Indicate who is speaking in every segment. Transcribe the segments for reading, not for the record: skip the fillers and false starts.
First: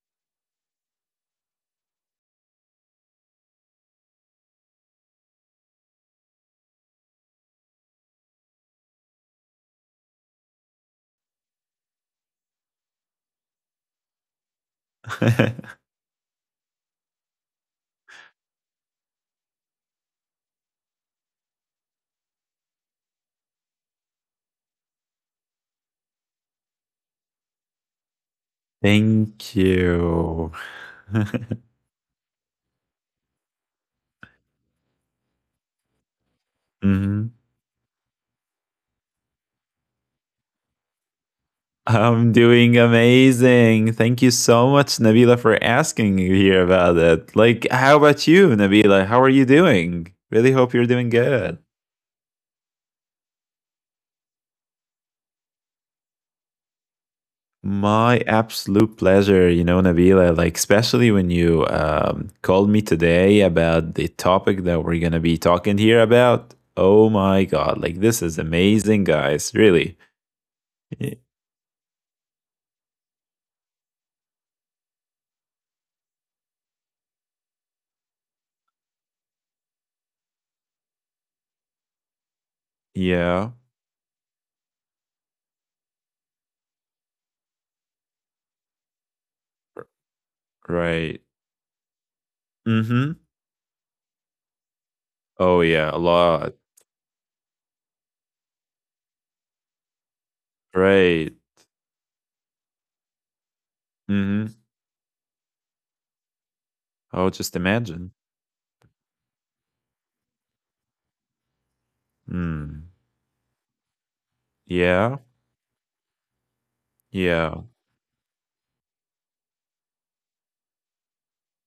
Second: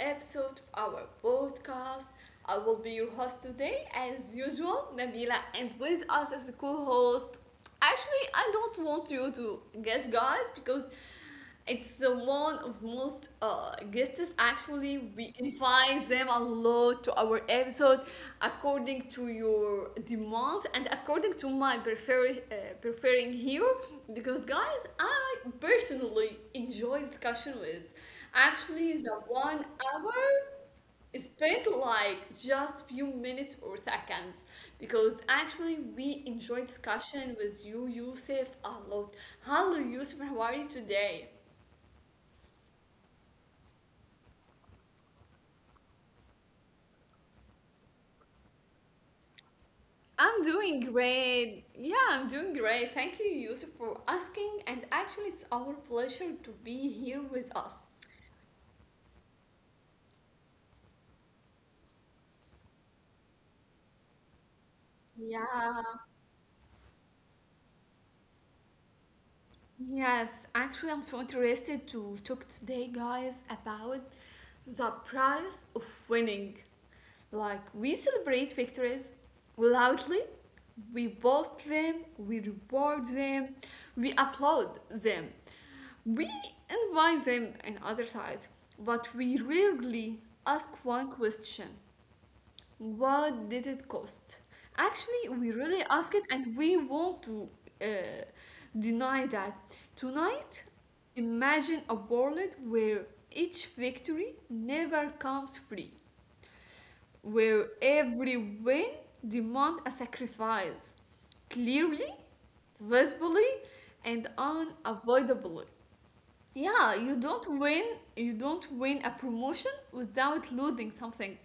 Speaker 1: episode of our podcast. I will be your host today, as usual, Nabila, and with us as a co host. Actually, I don't want you to guess, guys, because it's the one of most guests actually we invite them a lot to our episode according to your demand and according to my preferring here, because guys I personally enjoy discussion with actually the
Speaker 2: Thank
Speaker 1: 1 hour
Speaker 2: you.
Speaker 1: spent like just few minutes or seconds, because actually we enjoy
Speaker 2: Mhm.
Speaker 1: discussion with you Yusuf a lot. Hello Yusuf, how are you today?
Speaker 2: I'm doing amazing. Thank you so much, Nabila, for asking here about it. Like, how about you, Nabila? How are you doing? Really
Speaker 1: I'm
Speaker 2: hope you're
Speaker 1: doing
Speaker 2: doing good.
Speaker 1: great. Yeah, I'm doing great. Thank you, Yusuf, for asking. And actually, it's our pleasure to be here with us.
Speaker 2: My absolute pleasure, you know, Nabila, like, especially when you called me today about the topic that we're going to be talking here
Speaker 1: Yeah,
Speaker 2: about. Oh my God. Like, this is amazing, guys. Really.
Speaker 1: yes. Actually, I'm
Speaker 2: Y-
Speaker 1: so interested to talk today, guys, about the price of winning. Like, we celebrate victories loudly, we boast them, we reward
Speaker 2: Yeah,
Speaker 1: them, we applaud them. We invite them on other sides, but we rarely ask one
Speaker 2: right.
Speaker 1: question:
Speaker 2: Mm hmm.
Speaker 1: what did it cost? Actually, we
Speaker 2: Oh
Speaker 1: really
Speaker 2: yeah, a
Speaker 1: ask it
Speaker 2: lot.
Speaker 1: and we want to uh, deny that. Tonight,
Speaker 2: Right.
Speaker 1: imagine a world where each
Speaker 2: hmm
Speaker 1: victory never comes free,
Speaker 2: I'll just
Speaker 1: where
Speaker 2: imagine.
Speaker 1: every win demands a sacrifice. Clearly,
Speaker 2: Mm.
Speaker 1: visibly, and
Speaker 2: Yeah.
Speaker 1: unavoidably. Yeah, you
Speaker 2: Yeah.
Speaker 1: don't win you don't win a promotion without losing something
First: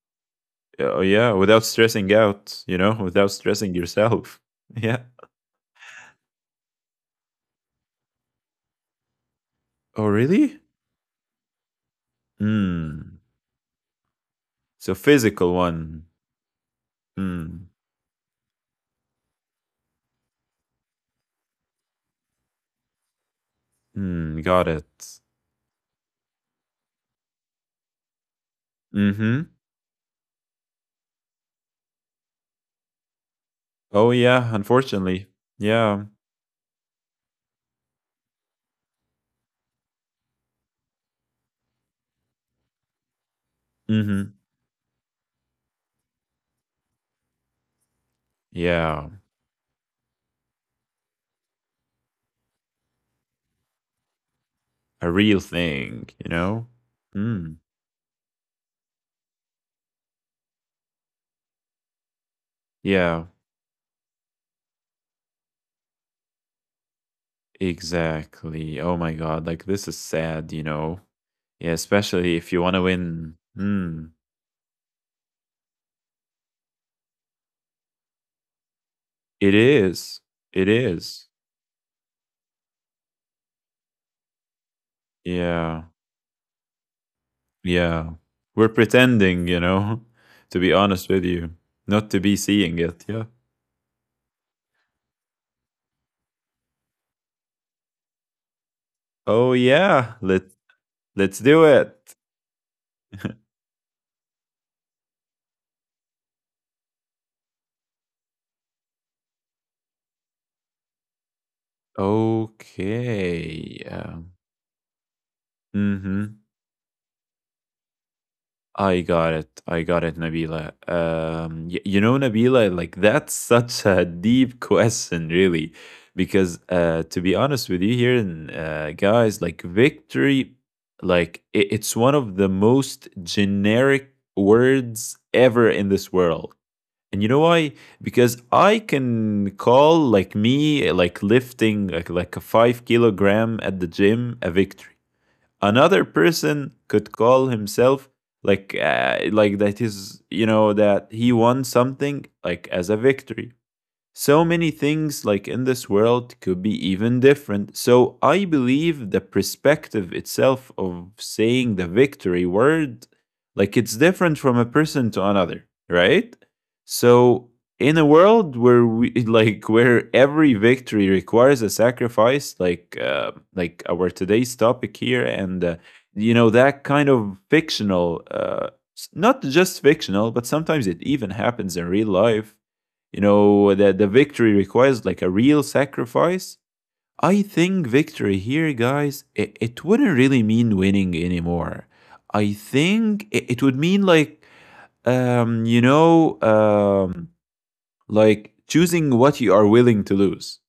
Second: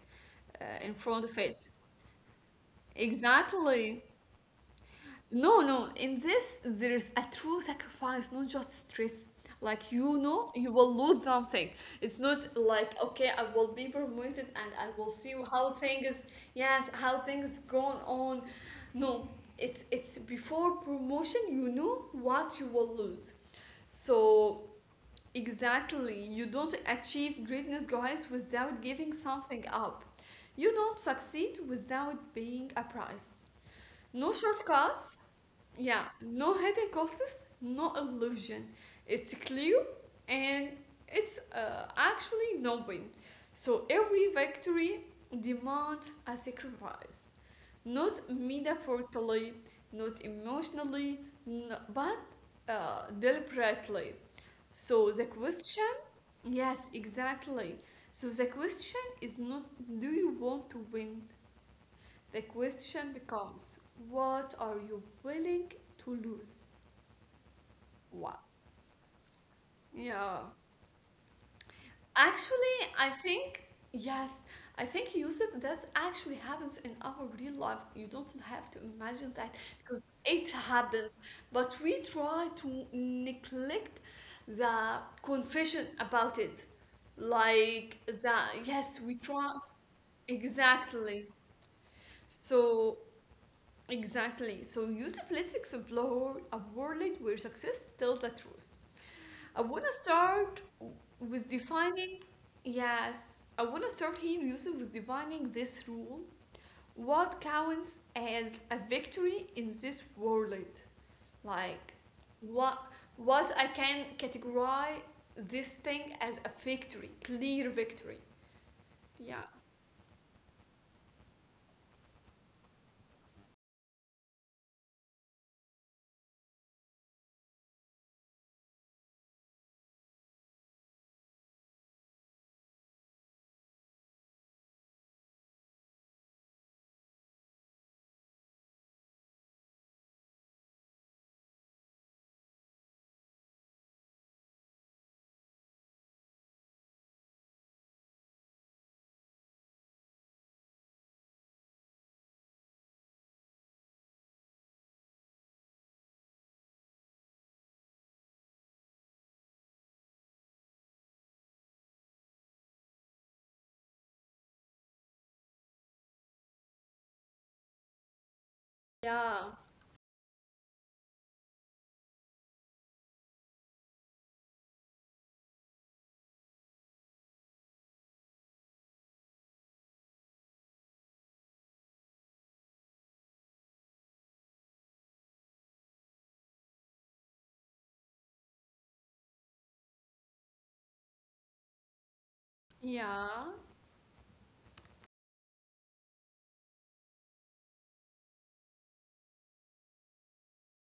Speaker 1: in
Speaker 2: Oh
Speaker 1: front
Speaker 2: yeah.
Speaker 1: of
Speaker 2: Without
Speaker 1: it.
Speaker 2: stressing out, without stressing
Speaker 1: Exactly.
Speaker 2: yourself. Yeah.
Speaker 1: No, no, in this there's a true sacrifice, not just stress. Like, you
Speaker 2: Oh
Speaker 1: know you
Speaker 2: really?
Speaker 1: will lose something. It's not like, okay,
Speaker 2: Mm.
Speaker 1: I will be promoted and I will
Speaker 2: So
Speaker 1: see how
Speaker 2: physical
Speaker 1: things,
Speaker 2: one.
Speaker 1: yes, how things
Speaker 2: Mm.
Speaker 1: going on. No, it's before promotion you know what you will lose, so.
Speaker 2: Mm. Got it.
Speaker 1: Exactly. You don't achieve greatness, guys, without giving something
Speaker 2: Mm-hmm.
Speaker 1: up. You don't succeed without paying a price.
Speaker 2: Oh
Speaker 1: No
Speaker 2: yeah,
Speaker 1: shortcuts.
Speaker 2: unfortunately.
Speaker 1: Yeah,
Speaker 2: Yeah.
Speaker 1: no hidden costs, no illusion. It's clear, and it's actually knowing. So every
Speaker 2: Mm-hmm.
Speaker 1: victory demands a sacrifice. Not
Speaker 2: Yeah.
Speaker 1: metaphorically, not emotionally, but deliberately.
Speaker 2: A
Speaker 1: So the
Speaker 2: real
Speaker 1: question.
Speaker 2: thing, you know?
Speaker 1: Yes,
Speaker 2: Mm.
Speaker 1: exactly. So the question is not, do you want to win? The question
Speaker 2: Yeah.
Speaker 1: becomes, what are you willing to lose? Wow.
Speaker 2: Exactly. Oh my god, like this is
Speaker 1: Yeah.
Speaker 2: sad. Yeah, especially if
Speaker 1: Actually,
Speaker 2: you want to
Speaker 1: I
Speaker 2: win.
Speaker 1: think, yes, I think, Yusuf, that actually happens in our real life. You don't have to imagine that
Speaker 2: It
Speaker 1: because
Speaker 2: is.
Speaker 1: it
Speaker 2: It
Speaker 1: happens.
Speaker 2: is.
Speaker 1: But we try to neglect the confession
Speaker 2: Yeah.
Speaker 1: about it. Like the.
Speaker 2: Yeah.
Speaker 1: Yes,
Speaker 2: We're
Speaker 1: we try.
Speaker 2: pretending, to be
Speaker 1: Exactly.
Speaker 2: honest with you, not to be
Speaker 1: So,
Speaker 2: seeing it. Yeah.
Speaker 1: exactly. So, Yusuf, let's explore a world where success tells the truth. I
Speaker 2: Oh,
Speaker 1: want to
Speaker 2: yeah.
Speaker 1: start
Speaker 2: Let,
Speaker 1: with
Speaker 2: let's do
Speaker 1: defining,
Speaker 2: it.
Speaker 1: yes, I want to start here, Yusuf, with defining this rule. What counts as a victory in this world? Like, what what I
Speaker 2: Okay.
Speaker 1: can
Speaker 2: Yeah.
Speaker 1: categorize this thing
Speaker 2: Mm
Speaker 1: as a
Speaker 2: hmm.
Speaker 1: victory, clear victory.
Speaker 2: I
Speaker 1: Yeah.
Speaker 2: got it. I got it, Nabila. You know, Nabila, like that's such a deep question, really, because to be honest with you here, and guys, like victory, like it's one of the most generic words ever in this world. And you know why? Because I can call like me like lifting like a 5 kilogram at the gym a victory. Another person could call himself like that is, you know, that he won something like as a victory. So many things, like in this world, could be even different. So I believe the perspective itself of saying the victory word, like it's different from a person to another, right? So in a world where we
Speaker 1: Yeah.
Speaker 2: like where every victory requires a sacrifice, like our today's topic here, and you know that kind of fictional, not just fictional, but sometimes it even happens in real life. You know that the victory requires like a real sacrifice. I think victory here, guys, it wouldn't really mean winning anymore. I
Speaker 1: Yeah.
Speaker 2: think it would mean like um you know um like choosing what you are willing to lose.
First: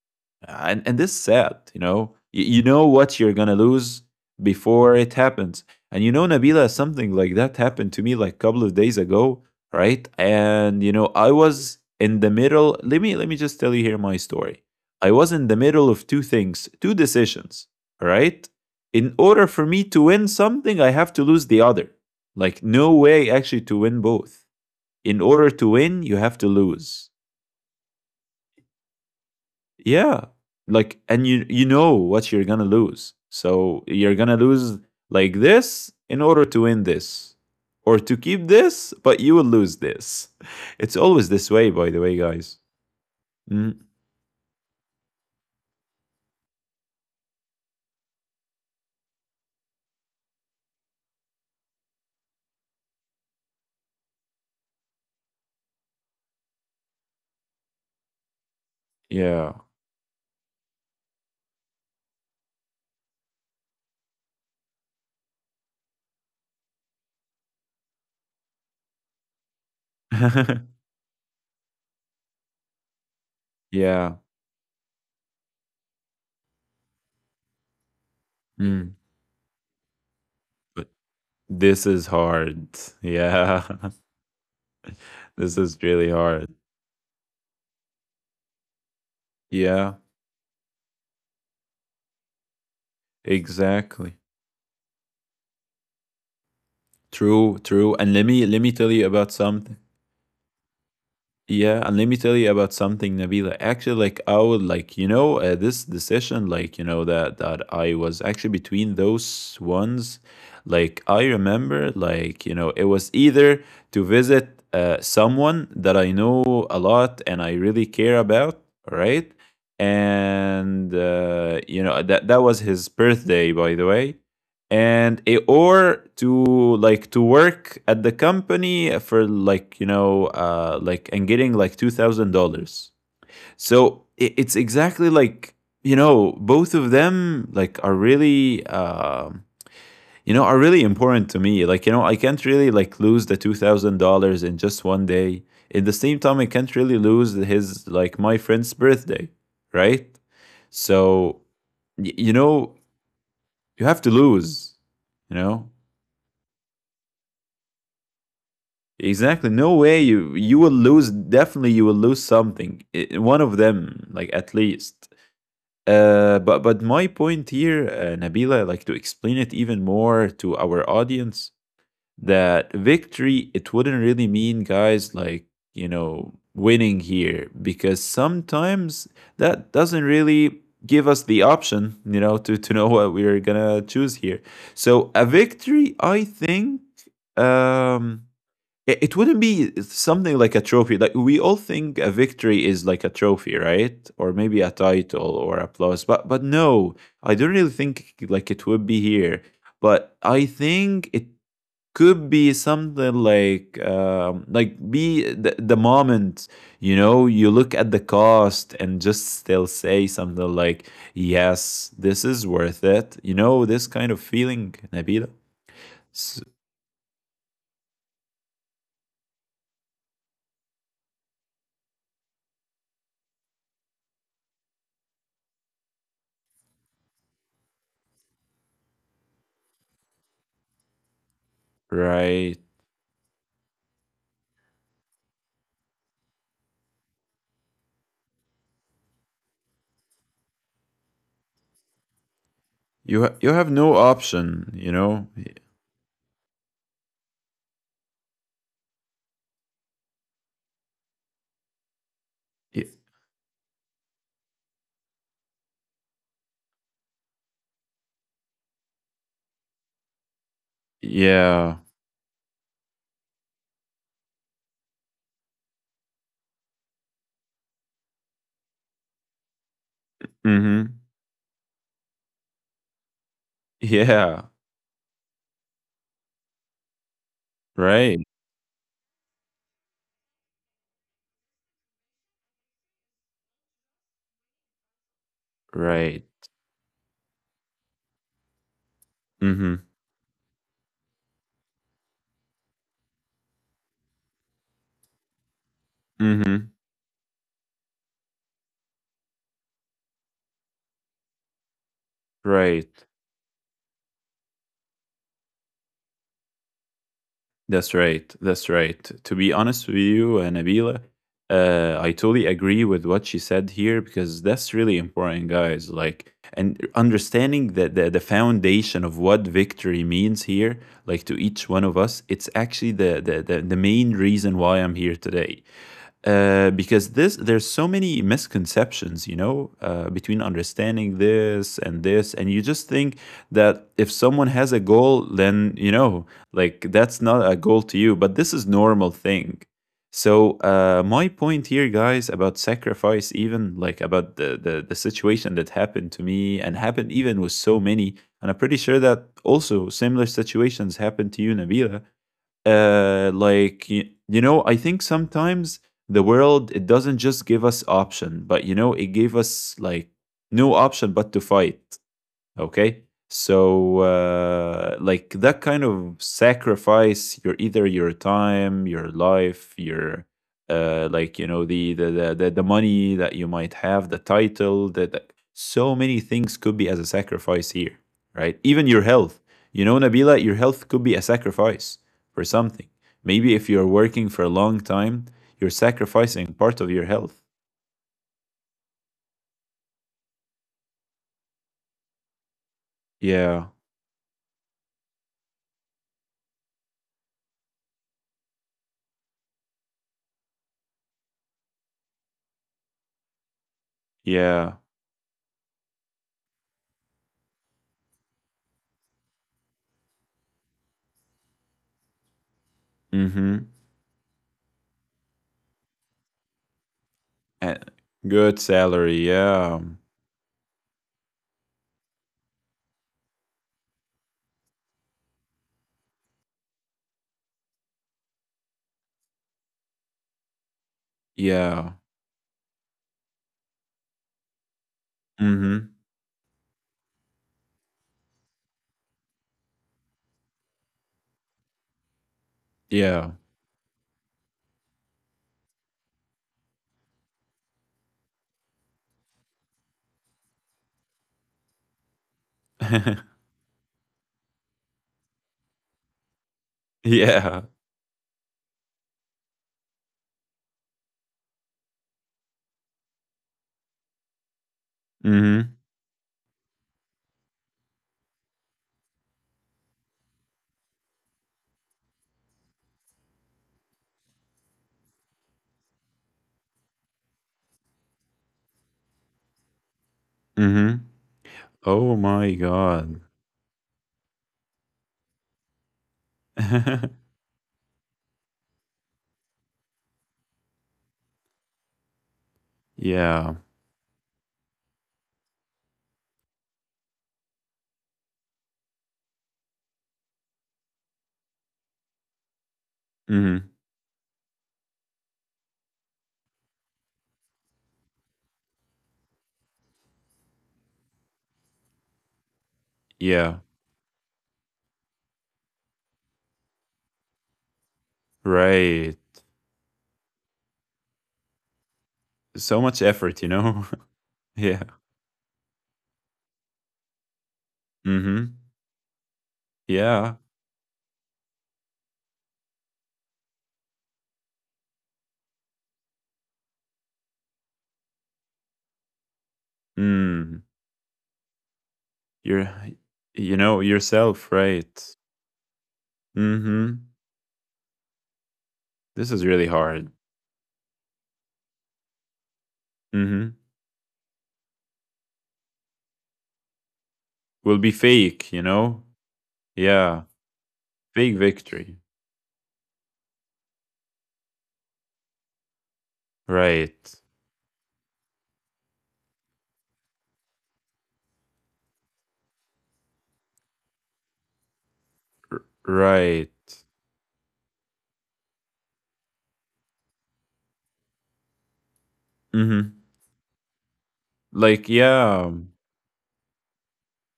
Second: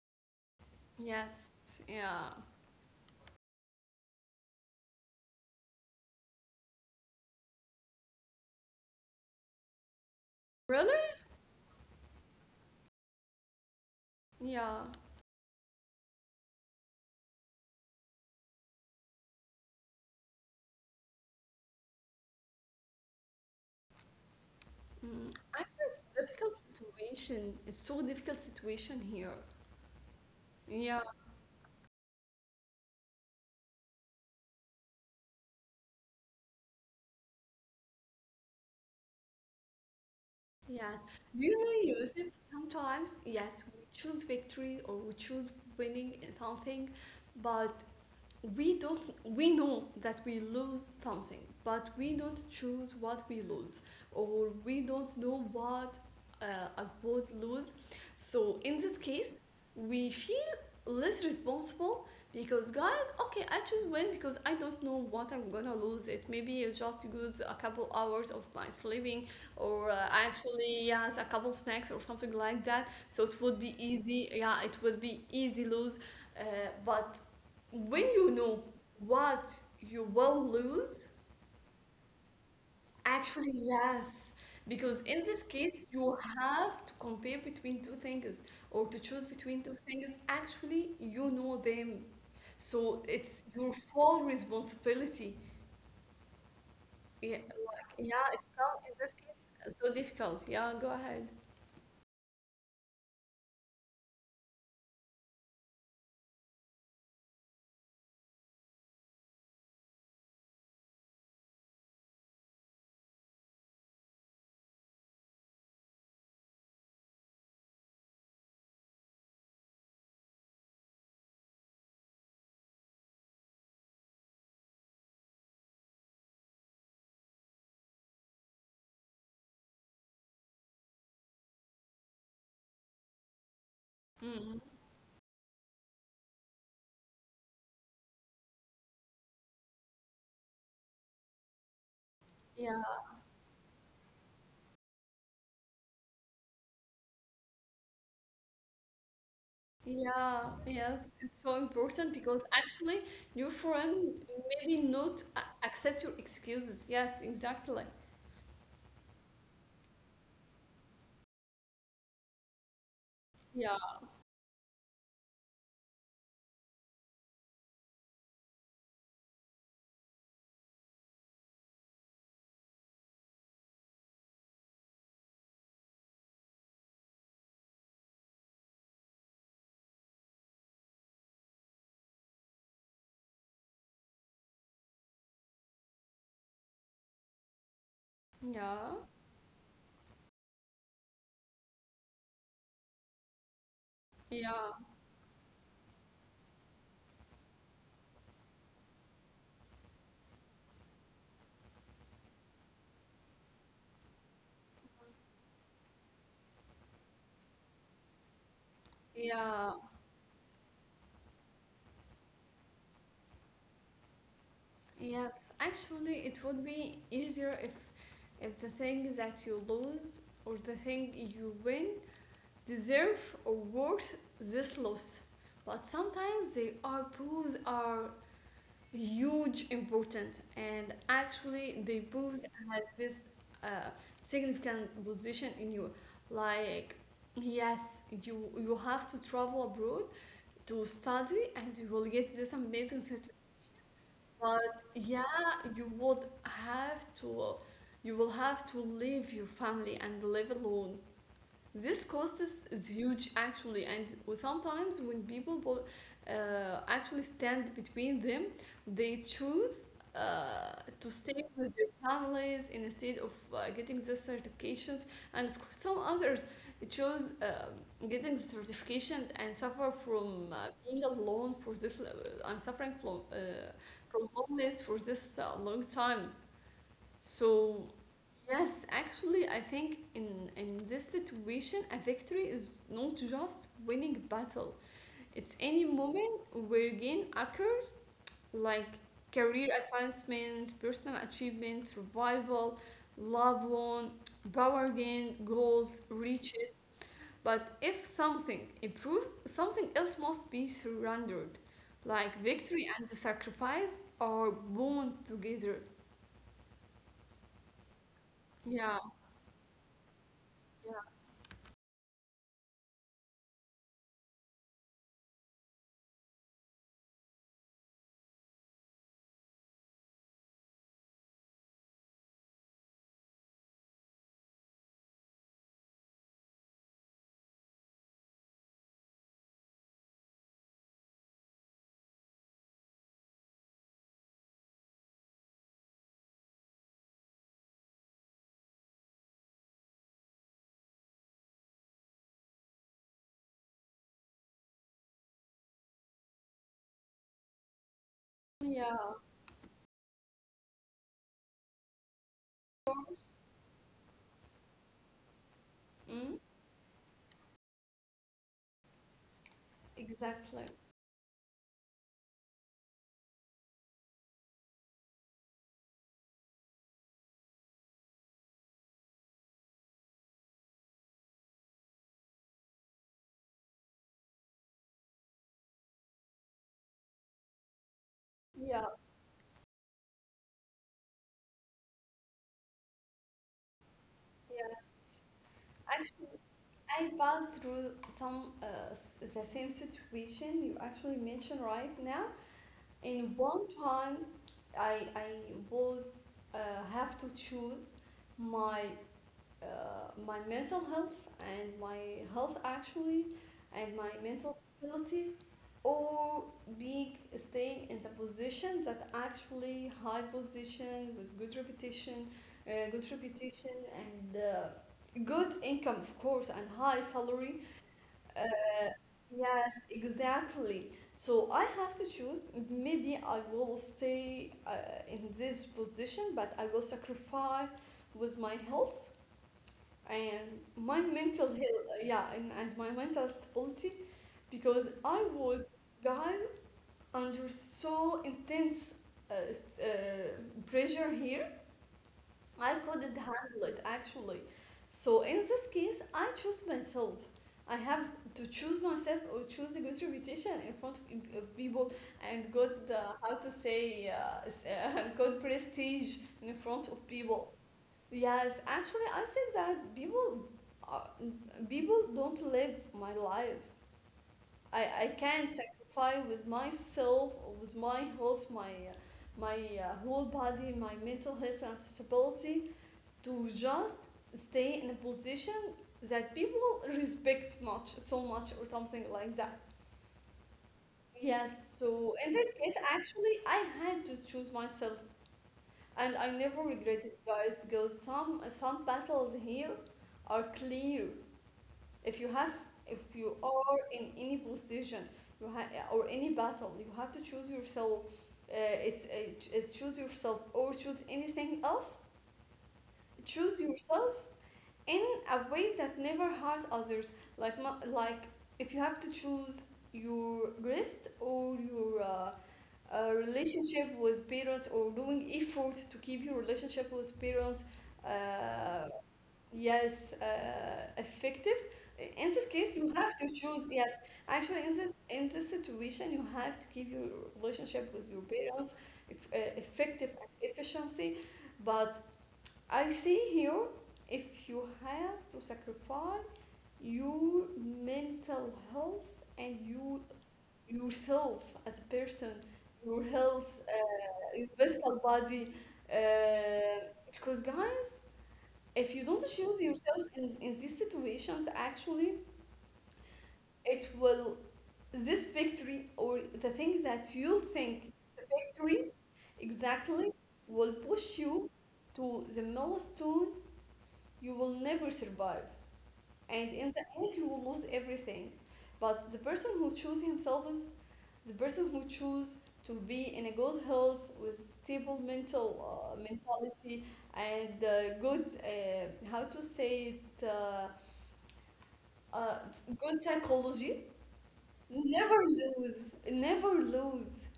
Speaker 2: And this is sad, you
Speaker 1: Yes.
Speaker 2: know.
Speaker 1: Yeah.
Speaker 2: You know what you're going to lose before it happens. And you know, Nabila, something like that happened to me like a couple of days ago, right? And,
Speaker 1: Really?
Speaker 2: you know, I was in the middle. Let me just tell you here my story.
Speaker 1: Yeah.
Speaker 2: I was in the middle of two things, two decisions, right? In order for me to win something, I have to lose the other. Like, no way actually to win both.
Speaker 1: Mm.
Speaker 2: In order to
Speaker 1: Actually, it's
Speaker 2: win, you have
Speaker 1: difficult
Speaker 2: to lose.
Speaker 1: situation. It's so difficult situation here.
Speaker 2: Yeah.
Speaker 1: Yeah.
Speaker 2: Like and you know what you're going to lose. So you're going to lose like this in order to win this or to keep this, but you will lose this.
Speaker 1: Yes.
Speaker 2: It's always
Speaker 1: Do you
Speaker 2: this way,
Speaker 1: know,
Speaker 2: by the
Speaker 1: Yusuf,
Speaker 2: way, guys.
Speaker 1: sometimes, yes, we
Speaker 2: Mm,
Speaker 1: choose victory or we choose winning in something, but we don't, we know that we lose something, but we don't choose what we lose, or we don't know what I would lose. So in this case,
Speaker 2: yeah.
Speaker 1: we feel less responsible because, guys, okay, I choose win because I don't know what I'm gonna lose. It maybe it's just use a couple hours of my sleeping or actually yes a couple snacks or something like that, so it would be
Speaker 2: Yeah.
Speaker 1: easy, yeah, it would be easy lose. uh, but when you know
Speaker 2: Mm,
Speaker 1: what you will
Speaker 2: but
Speaker 1: lose,
Speaker 2: this is hard.
Speaker 1: actually
Speaker 2: Yeah.
Speaker 1: yes, because in this
Speaker 2: This is
Speaker 1: case
Speaker 2: really
Speaker 1: you
Speaker 2: hard.
Speaker 1: have to compare between two things or to choose between two
Speaker 2: Yeah.
Speaker 1: things actually you know them, so it's your full
Speaker 2: Exactly.
Speaker 1: responsibility. Yeah, like,
Speaker 2: True, true. And
Speaker 1: yeah, it
Speaker 2: let me let
Speaker 1: become
Speaker 2: me
Speaker 1: in
Speaker 2: tell
Speaker 1: this
Speaker 2: you about
Speaker 1: case
Speaker 2: something.
Speaker 1: so difficult. Yeah, go ahead.
Speaker 2: Yeah, and let me tell you about something, Nabila. Actually, like I would like, you know, this decision, like you know that I was actually between those ones. Like I remember, like you know, it was either to visit someone that I know a lot and I really care about, right? And you know that was his birthday, by the way. And or to like to work at the company for like, you know, like and getting like $2,000. So it's exactly like, you know, both of them like are really you know are really important to me, like you know I can't really like lose the $2,000 in just one day. At the same time, I can't really lose his, like, my friend's birthday, right.
Speaker 1: Yeah, yes,
Speaker 2: So
Speaker 1: it's so important
Speaker 2: you
Speaker 1: because
Speaker 2: know
Speaker 1: actually your
Speaker 2: you have to
Speaker 1: friend
Speaker 2: lose
Speaker 1: maybe not
Speaker 2: you know
Speaker 1: accept your excuses. Yes, exactly.
Speaker 2: Exactly. No way. You will lose. Definitely, you will lose something. One of
Speaker 1: Yeah,
Speaker 2: them, like at least. But my point here, Nabila, like to explain it even more to our audience, that victory, it wouldn't really mean, guys, like, you know, winning here because sometimes that doesn't really give us the option, to know what we're gonna choose here. So a victory, I think. Um,
Speaker 1: yeah,
Speaker 2: it wouldn't be something like a trophy. Like we all think a victory is like a trophy, right? Or maybe a
Speaker 1: yeah,
Speaker 2: title or applause. But no, I don't really think like it would be here. But I think it could be something like be the moment, you know, you look at the cost and just still
Speaker 1: yeah.
Speaker 2: say something like yes, this is worth it, you know, this kind of feeling, Nabila.
Speaker 1: Yes, actually,
Speaker 2: S-
Speaker 1: it would be easier if the thing that you lose or the thing you win deserve or worth this loss. But sometimes they are both are huge importance, and actually the booth
Speaker 2: right.
Speaker 1: has this uh, significant position in you, like, yes, you have to travel abroad to study and you will get this amazing certificate,
Speaker 2: You have no option,
Speaker 1: but
Speaker 2: you
Speaker 1: yeah
Speaker 2: know. Y-
Speaker 1: you would have to, you will have to leave your family and live alone. This cost is
Speaker 2: y-
Speaker 1: huge actually, and sometimes when people actually stand between them, they choose uh, to stay with
Speaker 2: yeah.
Speaker 1: their families instead of getting the certifications, and of course, some others choose getting the certification and suffer from
Speaker 2: Mm-hmm.
Speaker 1: being alone for this and suffering from from
Speaker 2: Yeah.
Speaker 1: loneliness for this long time. So.
Speaker 2: Right.
Speaker 1: Yes, actually, I think in this situation, a victory is not just winning battle. It's any
Speaker 2: Right.
Speaker 1: moment where gain occurs, like career
Speaker 2: Mm-hmm.
Speaker 1: advancement, personal achievement, survival, love won, power gain, goals reached.
Speaker 2: Mm-hmm.
Speaker 1: But if something improves, something else must be surrendered. Like, victory
Speaker 2: Right.
Speaker 1: and the sacrifice are bound together.
Speaker 2: That's right. That's
Speaker 1: Yeah,
Speaker 2: right. To be honest with you,
Speaker 1: yeah,
Speaker 2: Nabila, I totally agree with what she said here because that's really important, guys, like and understanding that the foundation of what victory means here, like to each one of us, it's actually the main reason why I'm here today. Because this, there's so many misconceptions, you know, between understanding this and this, and you just think that if someone has a goal, then you know, like that's not a goal to you, but this is normal thing. So my point here, guys, about sacrifice, even like about the situation that happened to me and happened even with so many, and I'm pretty
Speaker 1: yeah,
Speaker 2: sure that also similar situations happen to you, Nabila. Like I think sometimes the
Speaker 1: mm?
Speaker 2: world, it doesn't just give us option, but you know it gave us like
Speaker 1: Exactly.
Speaker 2: no option but to fight, okay. So like that kind of sacrifice, your either your time, your life, your like, you know, the money that you might have, the title that. So many things could be as a sacrifice here, right, even your
Speaker 1: Yes,
Speaker 2: health. You know, Nabila, your health could be a sacrifice for something, maybe if you're working for a long
Speaker 1: yes.
Speaker 2: time, you're
Speaker 1: Actually,
Speaker 2: sacrificing part of your
Speaker 1: I
Speaker 2: health.
Speaker 1: passed through some the same situation you actually mentioned right now. In
Speaker 2: Yeah.
Speaker 1: one time, I was uh, have to choose my uh, my mental health and my health actually and my mental
Speaker 2: Yeah.
Speaker 1: stability, or being staying in the position that actually high position with good reputation, uh, good
Speaker 2: Mm-hmm.
Speaker 1: reputation and good income of course and high salary.
Speaker 2: Eh,
Speaker 1: uh,
Speaker 2: good salary. Yeah.
Speaker 1: yes, exactly, so I have to choose. Maybe I will stay in this position but I will sacrifice with my health and my mental health,
Speaker 2: Yeah.
Speaker 1: yeah, and my mental stability because I was,
Speaker 2: Mhm.
Speaker 1: guys, under so intense pressure here. I couldn't
Speaker 2: Yeah.
Speaker 1: handle it actually. So in this case, I chose myself. I have to choose myself or choose a good reputation in front of of people, and good, how to say, good prestige in front of people.
Speaker 2: Yeah.
Speaker 1: Yes, actually, I think that uh, people don't live my life. I can't
Speaker 2: Mhm.
Speaker 1: sacrifice with myself, with my health, my whole body, my mental health and stability to just stay in a position that people respect much so much or something like that.
Speaker 2: Mhm.
Speaker 1: Yes, so
Speaker 2: Oh
Speaker 1: in that
Speaker 2: my
Speaker 1: case,
Speaker 2: god.
Speaker 1: actually, I had to choose myself, and I never regret it, guys, because some battles here are clear. If you have, if you
Speaker 2: Yeah.
Speaker 1: are in any position, you or any battle, you have to choose yourself. Uh, it's choose yourself or choose anything else. Choose
Speaker 2: Mhm.
Speaker 1: yourself in a way that never harms others. Like like if you have to choose your rest or your
Speaker 2: Yeah.
Speaker 1: relationship with parents, or doing effort to keep your relationship with parents, uh,
Speaker 2: Right.
Speaker 1: yes, effective. In this case,
Speaker 2: So
Speaker 1: you
Speaker 2: much
Speaker 1: have to
Speaker 2: effort, you
Speaker 1: choose.
Speaker 2: know?
Speaker 1: Yes, actually, in
Speaker 2: Yeah.
Speaker 1: this in this situation, you have to keep your relationship with your
Speaker 2: Mhm.
Speaker 1: parents if, effective and
Speaker 2: Yeah.
Speaker 1: efficiency. But I see here, if you have to sacrifice your mental health and you
Speaker 2: Mm.
Speaker 1: yourself as a person,
Speaker 2: You're
Speaker 1: your
Speaker 2: you
Speaker 1: health,
Speaker 2: know
Speaker 1: your
Speaker 2: yourself,
Speaker 1: physical
Speaker 2: right?
Speaker 1: body, uh,
Speaker 2: Mhm.
Speaker 1: because, guys, if you don't
Speaker 2: This is
Speaker 1: choose
Speaker 2: really
Speaker 1: yourself
Speaker 2: hard.
Speaker 1: in these situations, actually,
Speaker 2: Mhm.
Speaker 1: it will, this victory or the thing that you
Speaker 2: Will
Speaker 1: think
Speaker 2: be fake, you
Speaker 1: victory
Speaker 2: know?
Speaker 1: exactly
Speaker 2: Yeah.
Speaker 1: will push
Speaker 2: Fake
Speaker 1: you
Speaker 2: victory.
Speaker 1: to the milestone you will never survive. And in the
Speaker 2: Right.
Speaker 1: end you will lose everything, but the person who chooses himself is the person who chooses to be in a good health with stable mental,
Speaker 2: Right.
Speaker 1: mentality, and good, how to say it, uh, good
Speaker 2: Mhm.
Speaker 1: psychology.
Speaker 2: Like,
Speaker 1: never
Speaker 2: yeah.
Speaker 1: lose never lose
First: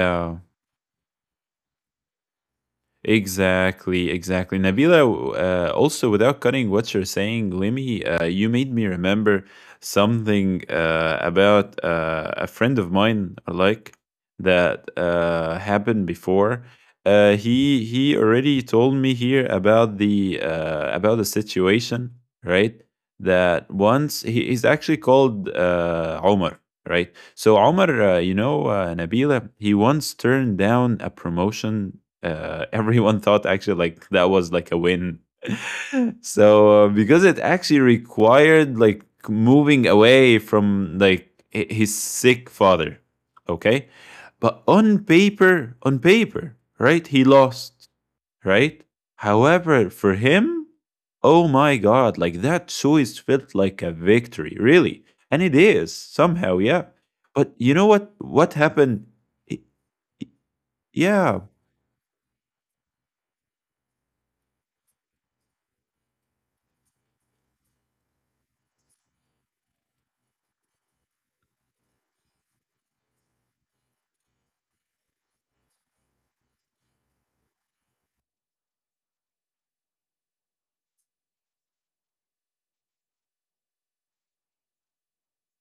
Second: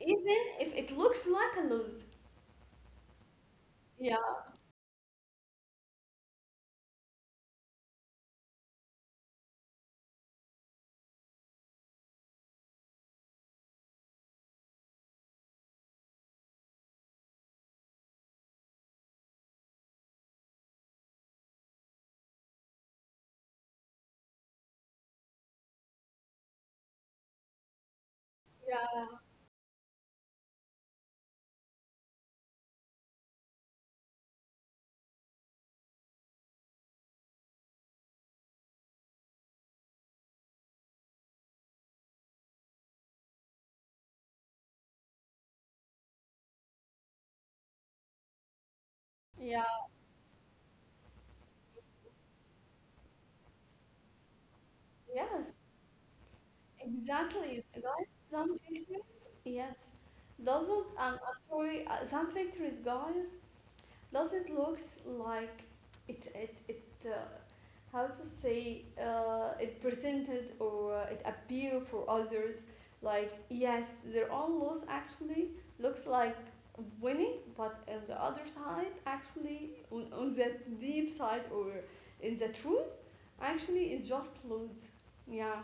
Speaker 1: even if it looks like a lose.
Speaker 2: exactly,
Speaker 1: Yeah,
Speaker 2: exactly, Nabila. Also without cutting what you're saying, Lemmy, you made me remember something about a friend of mine, like that happened before. He already told me here about the situation, right? That once he is actually called Omar, right? So Omar,
Speaker 1: yeah,
Speaker 2: Nabila, he once turned down a promotion, everyone thought actually like that was like a win. So because it actually required like moving away from like his sick father, okay? But on paper, right? He lost, right?
Speaker 1: yeah,
Speaker 2: However, for him, oh my god, like that choice felt like a victory, really. And
Speaker 1: yes.
Speaker 2: it is somehow, yeah. But
Speaker 1: Exactly.
Speaker 2: you know
Speaker 1: Guys,
Speaker 2: what? What
Speaker 1: some
Speaker 2: happened?
Speaker 1: pictures,
Speaker 2: I-
Speaker 1: yes,
Speaker 2: I-
Speaker 1: doesn't, I'm
Speaker 2: Yeah.
Speaker 1: sorry, some pictures, guys, doesn't looks like it, how to say, it presented or it appear for others. Like, yes, their own loss actually looks like winning, but on the other side, actually, on the deep side or in the truth, actually, it just lose. Yeah,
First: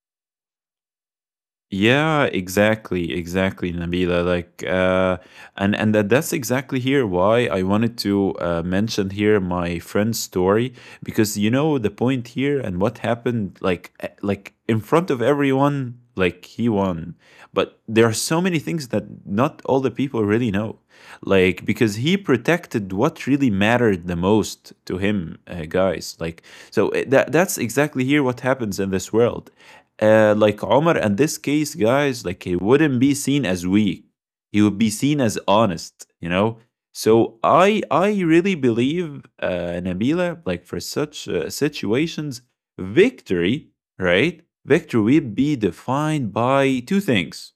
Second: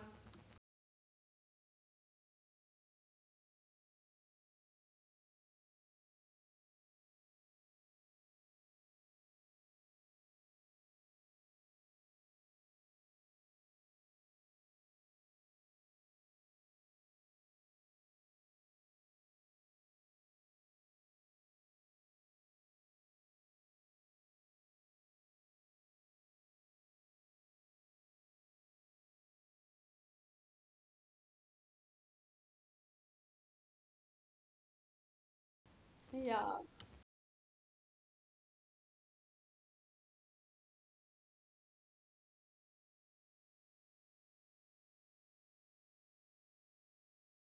Speaker 2: Yeah, exactly, exactly, Nabila. Like, and that's exactly here why I wanted to mention here my friend's story, because you know the point here and what happened. Like in front of everyone, like he won, but there are so many things that not all the people really know. Like, because he protected what really mattered the most to him, guys. Like, so that's exactly here what happens in this world. Like Omar, in this case, guys, like he wouldn't be seen as weak. He would be seen as honest.
Speaker 1: yeah.
Speaker 2: So I really believe, Nabila, like for such situations, victory, right? Victory will be defined by two things,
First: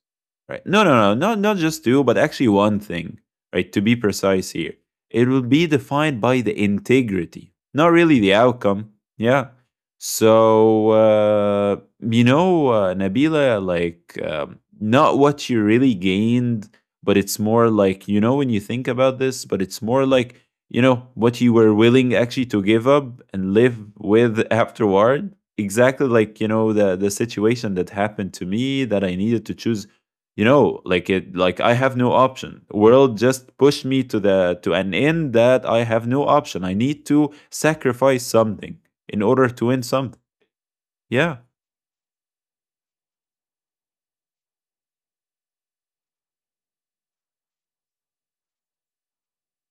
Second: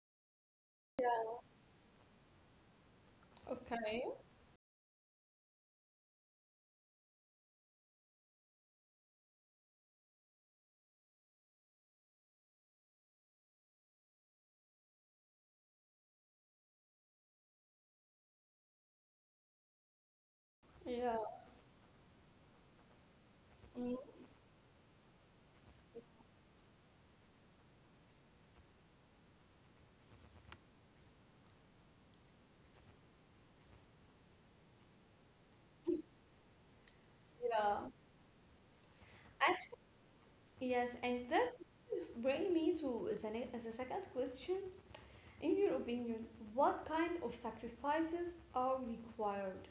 Speaker 2: right? No, no, no, not just two, but actually one thing, right? To be
Speaker 1: Okay.
Speaker 2: precise here, it will be defined by the integrity, not really the outcome. Yeah, so, Nabila, like, not what you really gained, but it's more like, you know, when you think about this, but it's more like, you
Speaker 1: Yeah.
Speaker 2: know, what you were willing actually to give up and live
Speaker 1: Mm.
Speaker 2: with afterward. Exactly like, the situation that happened to me that I needed to choose, like like I have no option. World just pushed me to an end that I have no option. I need to
Speaker 1: Yeah.
Speaker 2: sacrifice something in order to
Speaker 1: Act-
Speaker 2: win something.
Speaker 1: yes, and
Speaker 2: Yeah.
Speaker 1: that bring me to the second question. In your opinion, what kind of sacrifices are required?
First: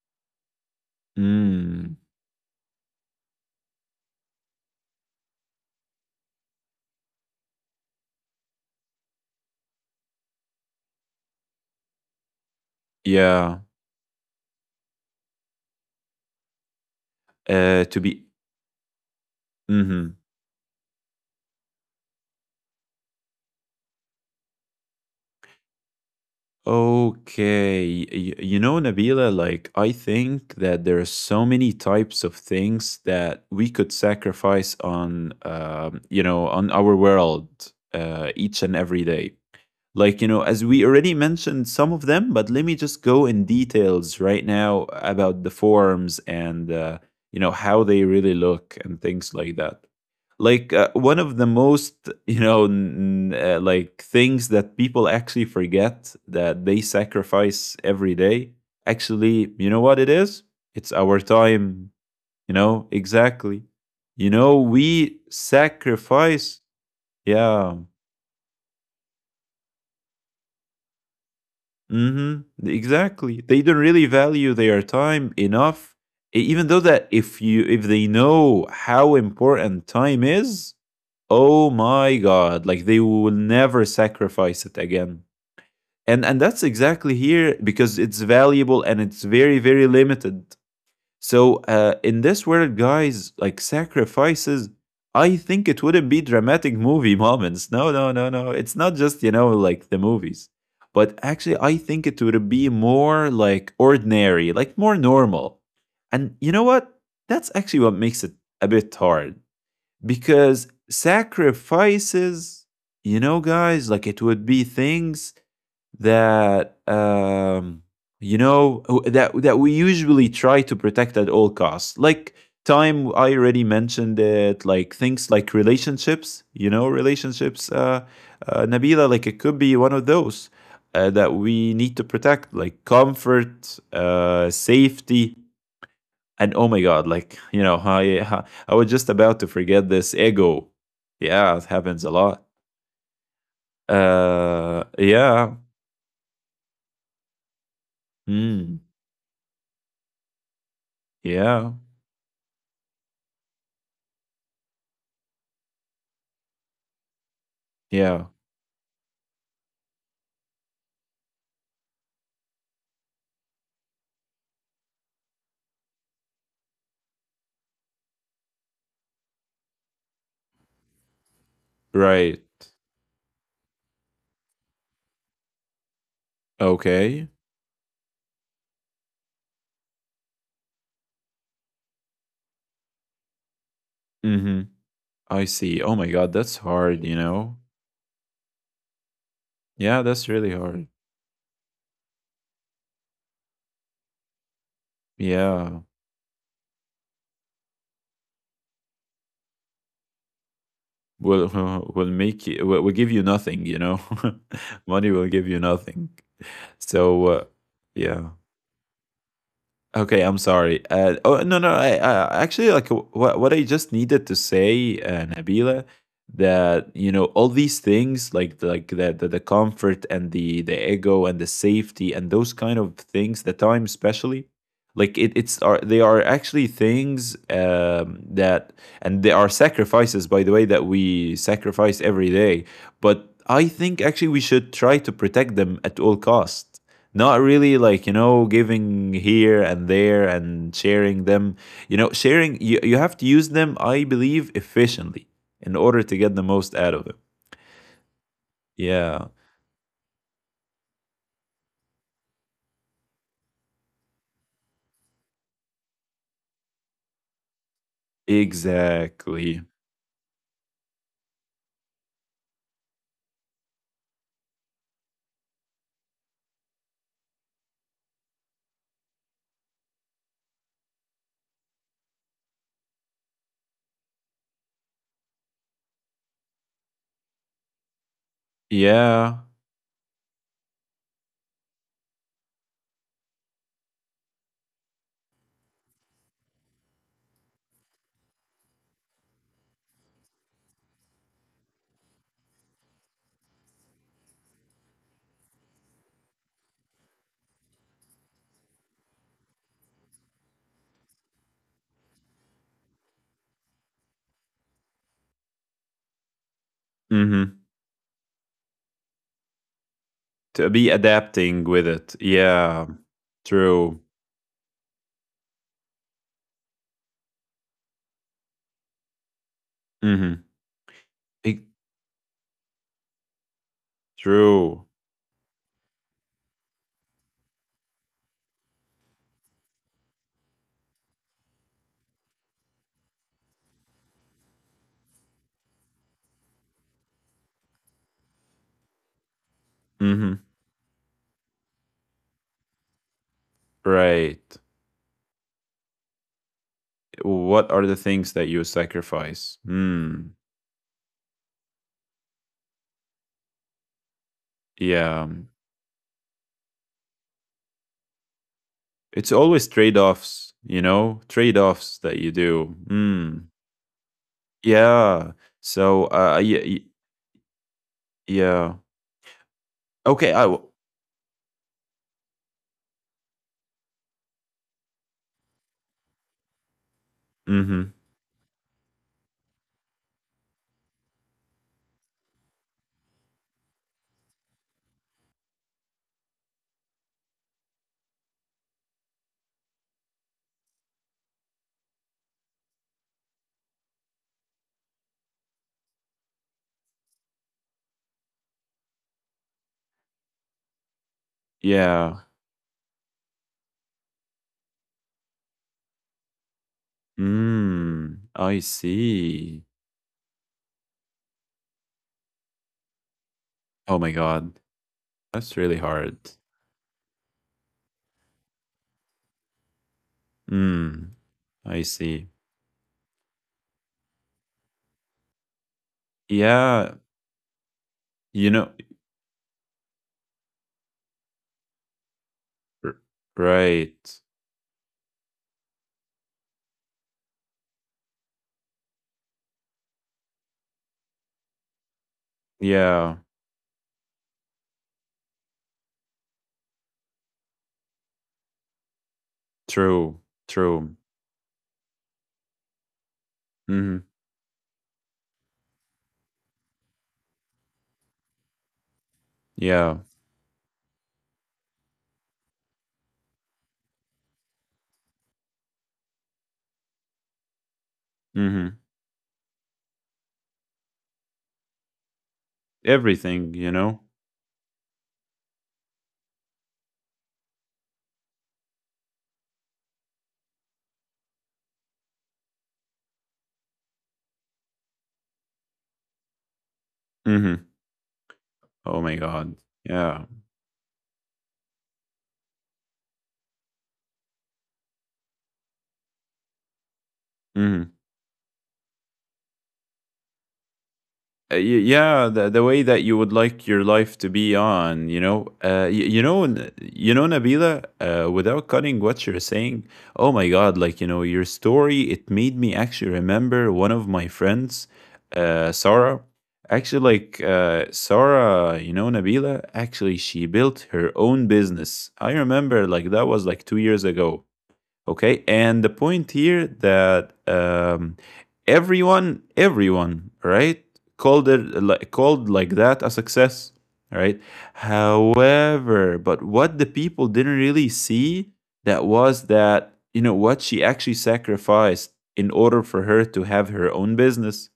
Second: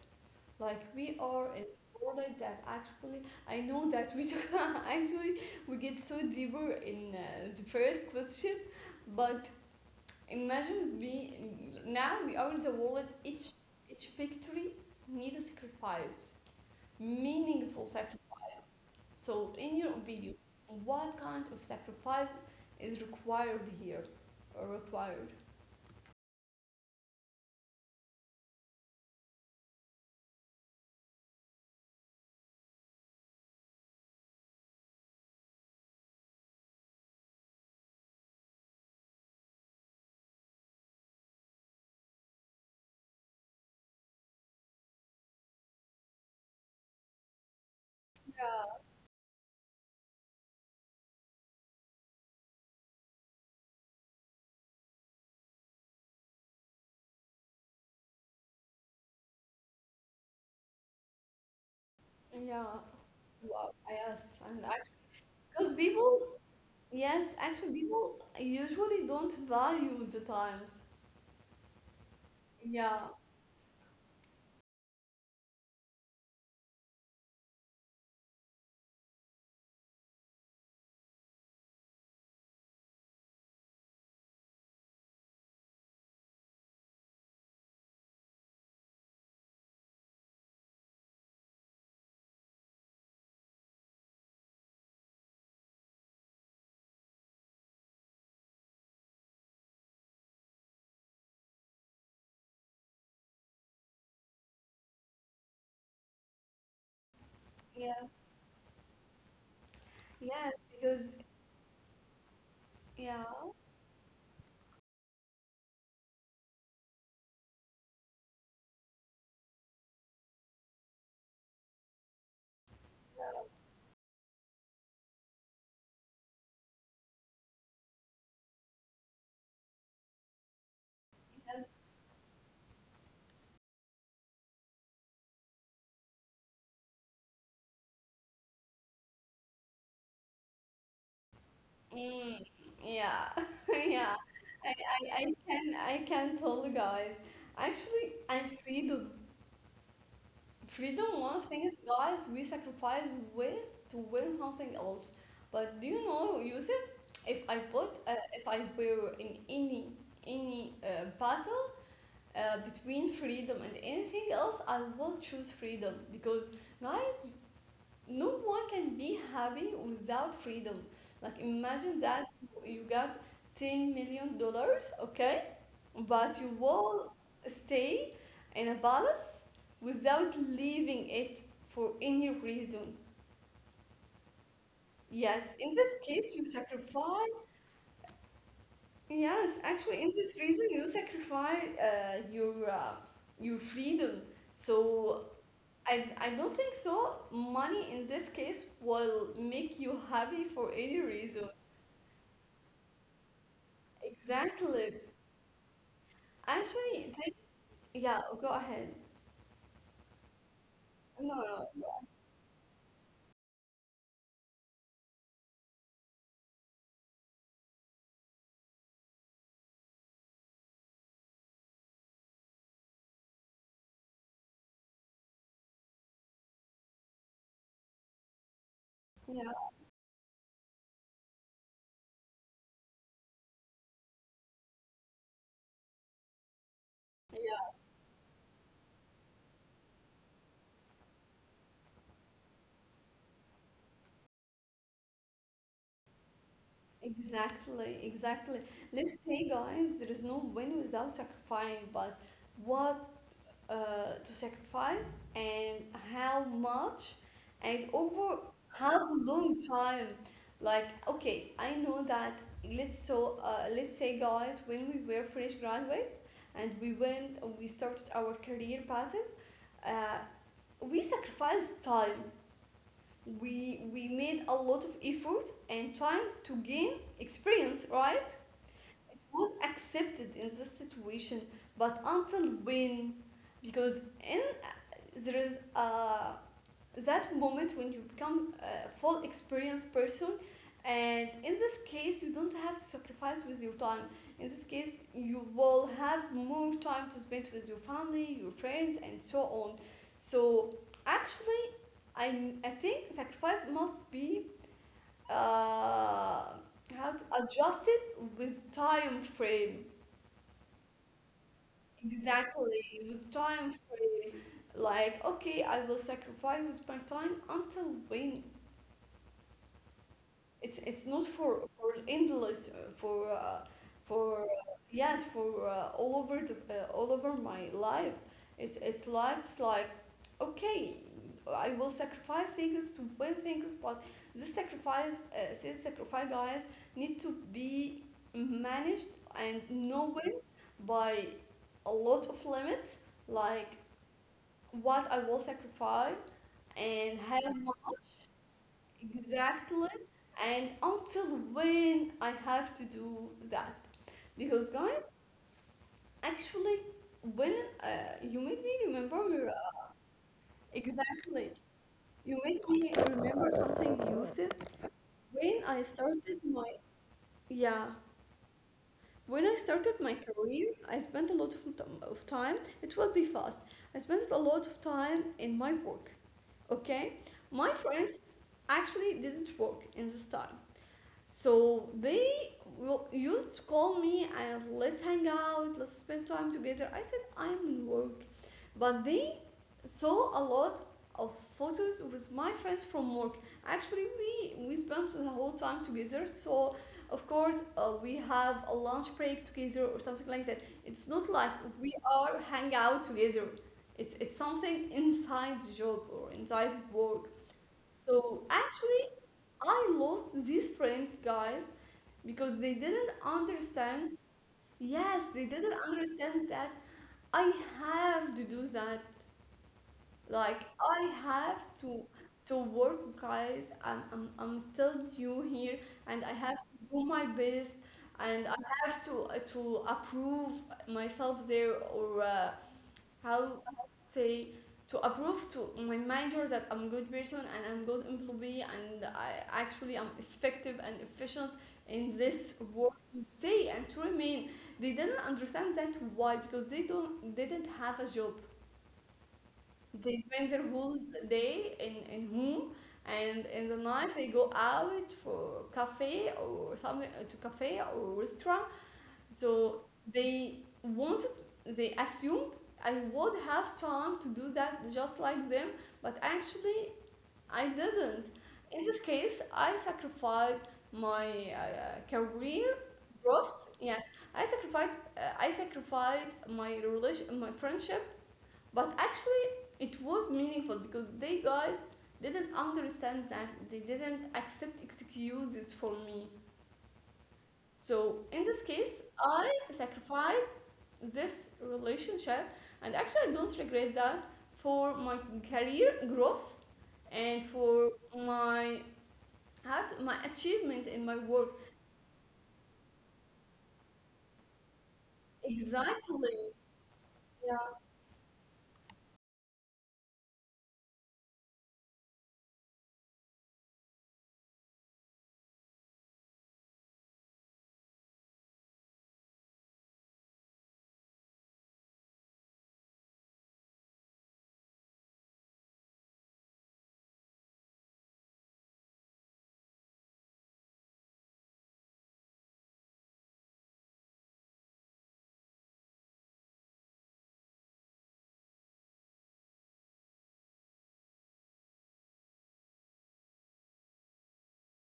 Speaker 1: Like, we are in the
Speaker 2: Mm,
Speaker 1: world like that actually, I know that we took, actually we get so deeper in the first question, but imagine with me now we are in the world each
Speaker 2: yeah.
Speaker 1: each victory need a sacrifice, meaningful
Speaker 2: To
Speaker 1: sacrifice.
Speaker 2: be.
Speaker 1: So, in your
Speaker 2: hmm
Speaker 1: opinion, what kind of sacrifice is required here? Or required?
Speaker 2: Okay. You know, Nabila, like, I think that there are so many types of things that we could sacrifice on, you know, on our world each and every day. Like, as we already mentioned some of them, but let me just go in details right now about the forms and, you know, how they really look
Speaker 1: Yeah.
Speaker 2: and things like that. Like, one of the most, like things that people actually forget that they sacrifice every day, actually, you know what it is? It's our time.
Speaker 1: Yeah.
Speaker 2: Exactly.
Speaker 1: Wow.
Speaker 2: you
Speaker 1: Yes.
Speaker 2: know
Speaker 1: And actually,
Speaker 2: we
Speaker 1: because people,
Speaker 2: sacrifice
Speaker 1: yes, actually,
Speaker 2: Yeah.
Speaker 1: people usually don't value the times.
Speaker 2: Mhm.
Speaker 1: Yeah.
Speaker 2: Exactly. They don't really value their time enough, e- even though that if they know how important time is, oh my god, like they will never sacrifice it again. And that's exactly here because it's valuable and it's very limited. So, in this world, guys, like sacrifices, I think it wouldn't be dramatic movie moments. No, no, no, no. It's not just, you know, like the movies. But actually, I think it would be more like ordinary, like more normal. And you know what? That's actually what makes
Speaker 1: Yes.
Speaker 2: it a bit hard
Speaker 1: Yes.
Speaker 2: because
Speaker 1: Because,
Speaker 2: sacrifices, you
Speaker 1: yeah.
Speaker 2: know, guys, like it would be things that you know that we usually try to protect at all costs, like time. I already mentioned it, like things like relationships, you know, relationships, Nabila, like it could be one of those, that we
Speaker 1: Yes.
Speaker 2: need to protect, like comfort, safety, and oh my god, like, you know, I was just about to forget this, ego. Yeah, it happens a
Speaker 1: Mm,
Speaker 2: lot.
Speaker 1: yeah. Yeah. I, I, I
Speaker 2: Yeah.
Speaker 1: can I can tell, guys. Actually, I
Speaker 2: mm,
Speaker 1: feel. Freedom, one of things,
Speaker 2: yeah.
Speaker 1: guys, we sacrifice ways to win something else. But do you know, Yusuf, if I put,
Speaker 2: Yeah.
Speaker 1: if I were in any battle between freedom and anything else, I will choose freedom because, guys, no one can be happy without freedom. Like imagine
Speaker 2: Right.
Speaker 1: that you got $10 million, okay, but you
Speaker 2: Okay.
Speaker 1: will stay in a palace without leaving it for any reason.
Speaker 2: Mm-hmm. I
Speaker 1: Yes,
Speaker 2: see.
Speaker 1: in
Speaker 2: Oh my
Speaker 1: that
Speaker 2: God,
Speaker 1: case you
Speaker 2: that's hard, you know?
Speaker 1: sacrifice. Yes,
Speaker 2: Yeah,
Speaker 1: actually, in
Speaker 2: that's
Speaker 1: this
Speaker 2: really
Speaker 1: reason
Speaker 2: hard.
Speaker 1: you sacrifice your freedom. So
Speaker 2: Yeah.
Speaker 1: I don't think so. Money in this case will make you happy for any reason.
Speaker 2: Will will make you, will give you nothing, you know?
Speaker 1: Exactly.
Speaker 2: Money will give you nothing.
Speaker 1: Actually, that,
Speaker 2: So,
Speaker 1: yeah,
Speaker 2: yeah.
Speaker 1: go ahead.
Speaker 2: Okay, I'm sorry.
Speaker 1: No,
Speaker 2: Oh no, no.
Speaker 1: no,
Speaker 2: I actually like what I just needed to say, Nabila, that you know all these things like the comfort and the ego and the safety and those kind of things, the time especially, like it's are they are actually things, that, and they
Speaker 1: yeah,
Speaker 2: are sacrifices, by the way, that we sacrifice every day. But I think actually we should try to protect them at all costs, not
Speaker 1: yeah,
Speaker 2: really like, you know, giving here and there and sharing them, you know, sharing. You have to use them, I believe, efficiently in order to get the most out of them.
Speaker 1: exactly, exactly. Let's
Speaker 2: Yeah,
Speaker 1: say, guys, there is no win without sacrificing, but what to sacrifice and how much and over how long
Speaker 2: exactly.
Speaker 1: time. Like, okay, I know that. Let's say, guys, when we were fresh graduate and we started our career paths. Uh, we sacrificed time. We made a lot of effort and time to gain experience, right? It
Speaker 2: Yeah.
Speaker 1: was accepted in this situation, but until when? Because in there is a that moment when you become a full experienced person, and in this case you don't have to sacrifice with your time. In this case you will have more time to spend with your family, your friends, and so on. So actually, I think sacrifice must be uh, how
Speaker 2: Mm-hmm.
Speaker 1: to adjust it with time frame.
Speaker 2: To be adapting with it, yeah.
Speaker 1: Exactly, with time
Speaker 2: True.
Speaker 1: frame. Like okay, I will sacrifice with my time until when?
Speaker 2: Mm-hmm.
Speaker 1: It's not
Speaker 2: Ig-
Speaker 1: for endless, for
Speaker 2: True.
Speaker 1: yes, for all over all over my life. It's like it's like, okay, I will sacrifice things to win things, but this sacrifice, this sacrifice, guys, need to be managed and known
Speaker 2: Mm-hmm.
Speaker 1: by a lot of limits, like
Speaker 2: Right.
Speaker 1: what I will sacrifice and how
Speaker 2: What are the
Speaker 1: much.
Speaker 2: things that you sacrifice?
Speaker 1: Exactly.
Speaker 2: Hmm.
Speaker 1: And until when I have to do that? Because guys,
Speaker 2: Yeah.
Speaker 1: actually, when uh, you made me
Speaker 2: It's
Speaker 1: remember,
Speaker 2: always trade-offs, you know,
Speaker 1: exactly,
Speaker 2: trade-offs that you
Speaker 1: you
Speaker 2: do.
Speaker 1: made me
Speaker 2: Mm.
Speaker 1: remember something, Yusuf.
Speaker 2: Yeah.
Speaker 1: When
Speaker 2: So,
Speaker 1: I started
Speaker 2: yeah,
Speaker 1: my, yeah,
Speaker 2: yeah.
Speaker 1: when I started
Speaker 2: Okay.
Speaker 1: my career, I spent a lot of, time, it will be fast. I spent a lot of time in my work, okay? My
Speaker 2: Mm-hmm.
Speaker 1: friends actually didn't work in this time. So they used to call me and let's hang out, let's spend time together. I said I'm in work, but they saw a lot of photos with my friends from work. Actually, we spent the whole time together. So of course we have a lunch break together or something like that. It's not like we
Speaker 2: Yeah.
Speaker 1: are hang out together. It's something inside the job or inside work.
Speaker 2: Mm.
Speaker 1: So
Speaker 2: I
Speaker 1: actually,
Speaker 2: see.
Speaker 1: I lost these friends, guys, because they didn't
Speaker 2: Oh my
Speaker 1: understand.
Speaker 2: God,
Speaker 1: Yes, they
Speaker 2: that's really
Speaker 1: didn't
Speaker 2: hard.
Speaker 1: understand that I have to do that. Like I
Speaker 2: Mm.
Speaker 1: have
Speaker 2: I see.
Speaker 1: to work, guys. I'm still new here and I have to
Speaker 2: Yeah.
Speaker 1: do my best, and
Speaker 2: You
Speaker 1: I
Speaker 2: know.
Speaker 1: have to approve myself there, or
Speaker 2: r-
Speaker 1: how how to
Speaker 2: Right.
Speaker 1: say, to approve to my manager that I'm good person and I'm good employee, and I actually I'm effective and efficient in this work
Speaker 2: Yeah.
Speaker 1: to stay and to remain. They didn't understand that. Why? Because they don't they didn't have a job. They
Speaker 2: True.
Speaker 1: spend their whole
Speaker 2: True.
Speaker 1: day in home, and in the
Speaker 2: Mm-hmm.
Speaker 1: night they go out for cafe or something, to cafe or restaurant. So
Speaker 2: Yeah.
Speaker 1: they wanted, they assumed I would have time to do that just like them, but actually I didn't.
Speaker 2: Mm-hmm.
Speaker 1: In this case, I sacrificed my career
Speaker 2: Everything.
Speaker 1: growth.
Speaker 2: You
Speaker 1: Yes,
Speaker 2: know.
Speaker 1: I sacrificed, I sacrificed my relation, my friendship, but actually it was meaningful because they, guys, didn't understand that, they didn't accept excuses for me.
Speaker 2: Mm-hmm.
Speaker 1: So in this case,
Speaker 2: Oh my
Speaker 1: I
Speaker 2: God. Yeah.
Speaker 1: sacrificed this relationship, and actually I don't regret that, for my career growth and for
Speaker 2: Mm-hmm.
Speaker 1: my how to, my achievement in my work.
Speaker 2: Yeah, the way that you would like your life to be on, you know,
Speaker 1: Exactly,
Speaker 2: you know,
Speaker 1: yeah.
Speaker 2: Nabila, without cutting what you're saying. Oh my god, like, you know, your story, it made me actually remember one of my friends, Sarah. Actually, like, Sarah, you know, Nabila, actually she built her own business. I remember, like, that was like two years ago. Okay, and the point here that, everyone, everyone, right, called it like, called like that, a success, right? However, but what the people didn't really see, that was that, you know what she actually sacrificed in order for her to have her own business.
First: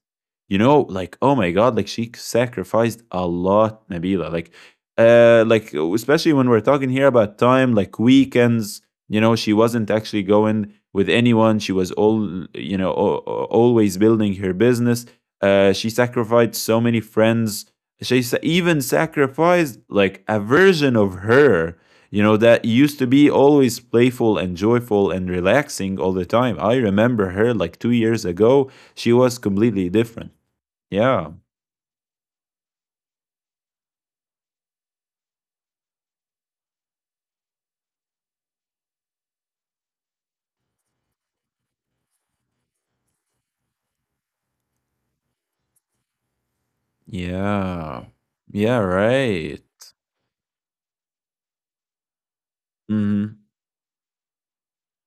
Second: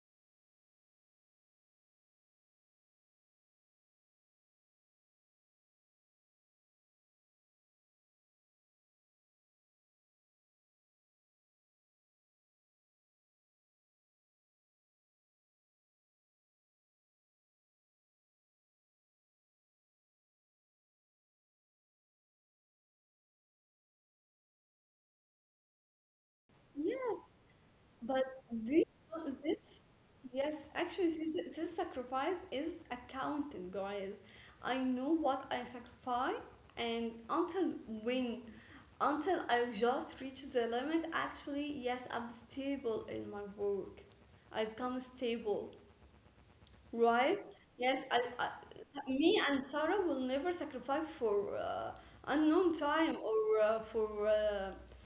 Speaker 2: You know, like oh my god, like she sacrificed a lot, Nabila. Like especially when we're talking here about time, like weekends, you know, she wasn't actually going with anyone. She was all, you know, always building her business. She sacrificed so many friends. She even sacrificed like a version of her, you know, that used to be always playful and joyful and relaxing all the time. I remember
Speaker 1: Yes,
Speaker 2: her like two
Speaker 1: but
Speaker 2: years ago.
Speaker 1: do you
Speaker 2: She
Speaker 1: know
Speaker 2: was
Speaker 1: this?
Speaker 2: completely different.
Speaker 1: Yes, actually,
Speaker 2: Yeah.
Speaker 1: this sacrifice is accounting, guys. I know what I sacrifice, and until when, until I just reach the limit. Actually, yes, I'm stable in my work. I become stable, right? Yes,
Speaker 2: Yeah.
Speaker 1: I,
Speaker 2: Yeah,
Speaker 1: me and
Speaker 2: right.
Speaker 1: Sarah will never sacrifice for unknown time,
Speaker 2: Hmm.
Speaker 1: or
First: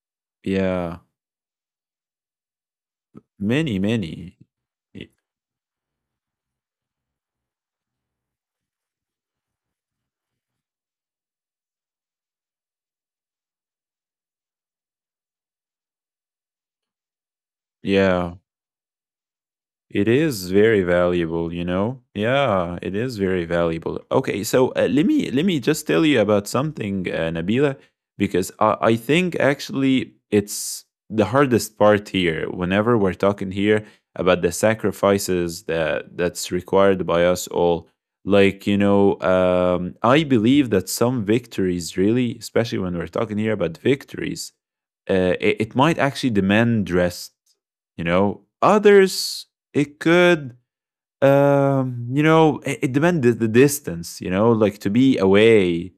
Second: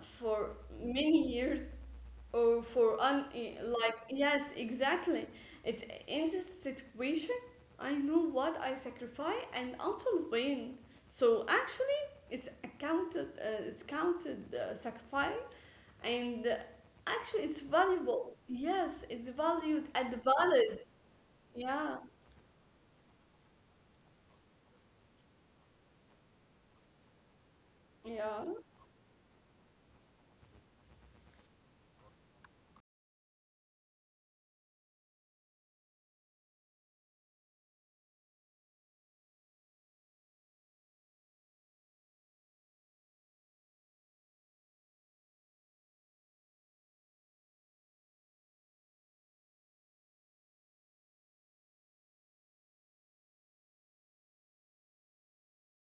Speaker 1: for
Speaker 2: Yeah.
Speaker 1: many years, or for un e,
Speaker 2: Many,
Speaker 1: like
Speaker 2: many.
Speaker 1: yes
Speaker 2: Y-
Speaker 1: exactly. It's in this situation, I know what I sacrifice and until when. So actually, it's accounted, it's counted, sacrifice, and actually it's
Speaker 2: Yeah.
Speaker 1: valuable. Yes, it's valued
Speaker 2: It
Speaker 1: and
Speaker 2: is
Speaker 1: valid.
Speaker 2: very valuable, you
Speaker 1: Yeah,
Speaker 2: know? Yeah, it is very valuable. Okay, so, let me just tell you about something, Nabila,
Speaker 1: yeah,
Speaker 2: because I think actually it's the hardest part here. Whenever we're talking here about the sacrifices that that's required by us all, like you know, I believe that some victories, really, especially when we're talking here about victories, it, it might actually demand rest, you know, others it could, you know, it demanded the distance, you know, like to be away,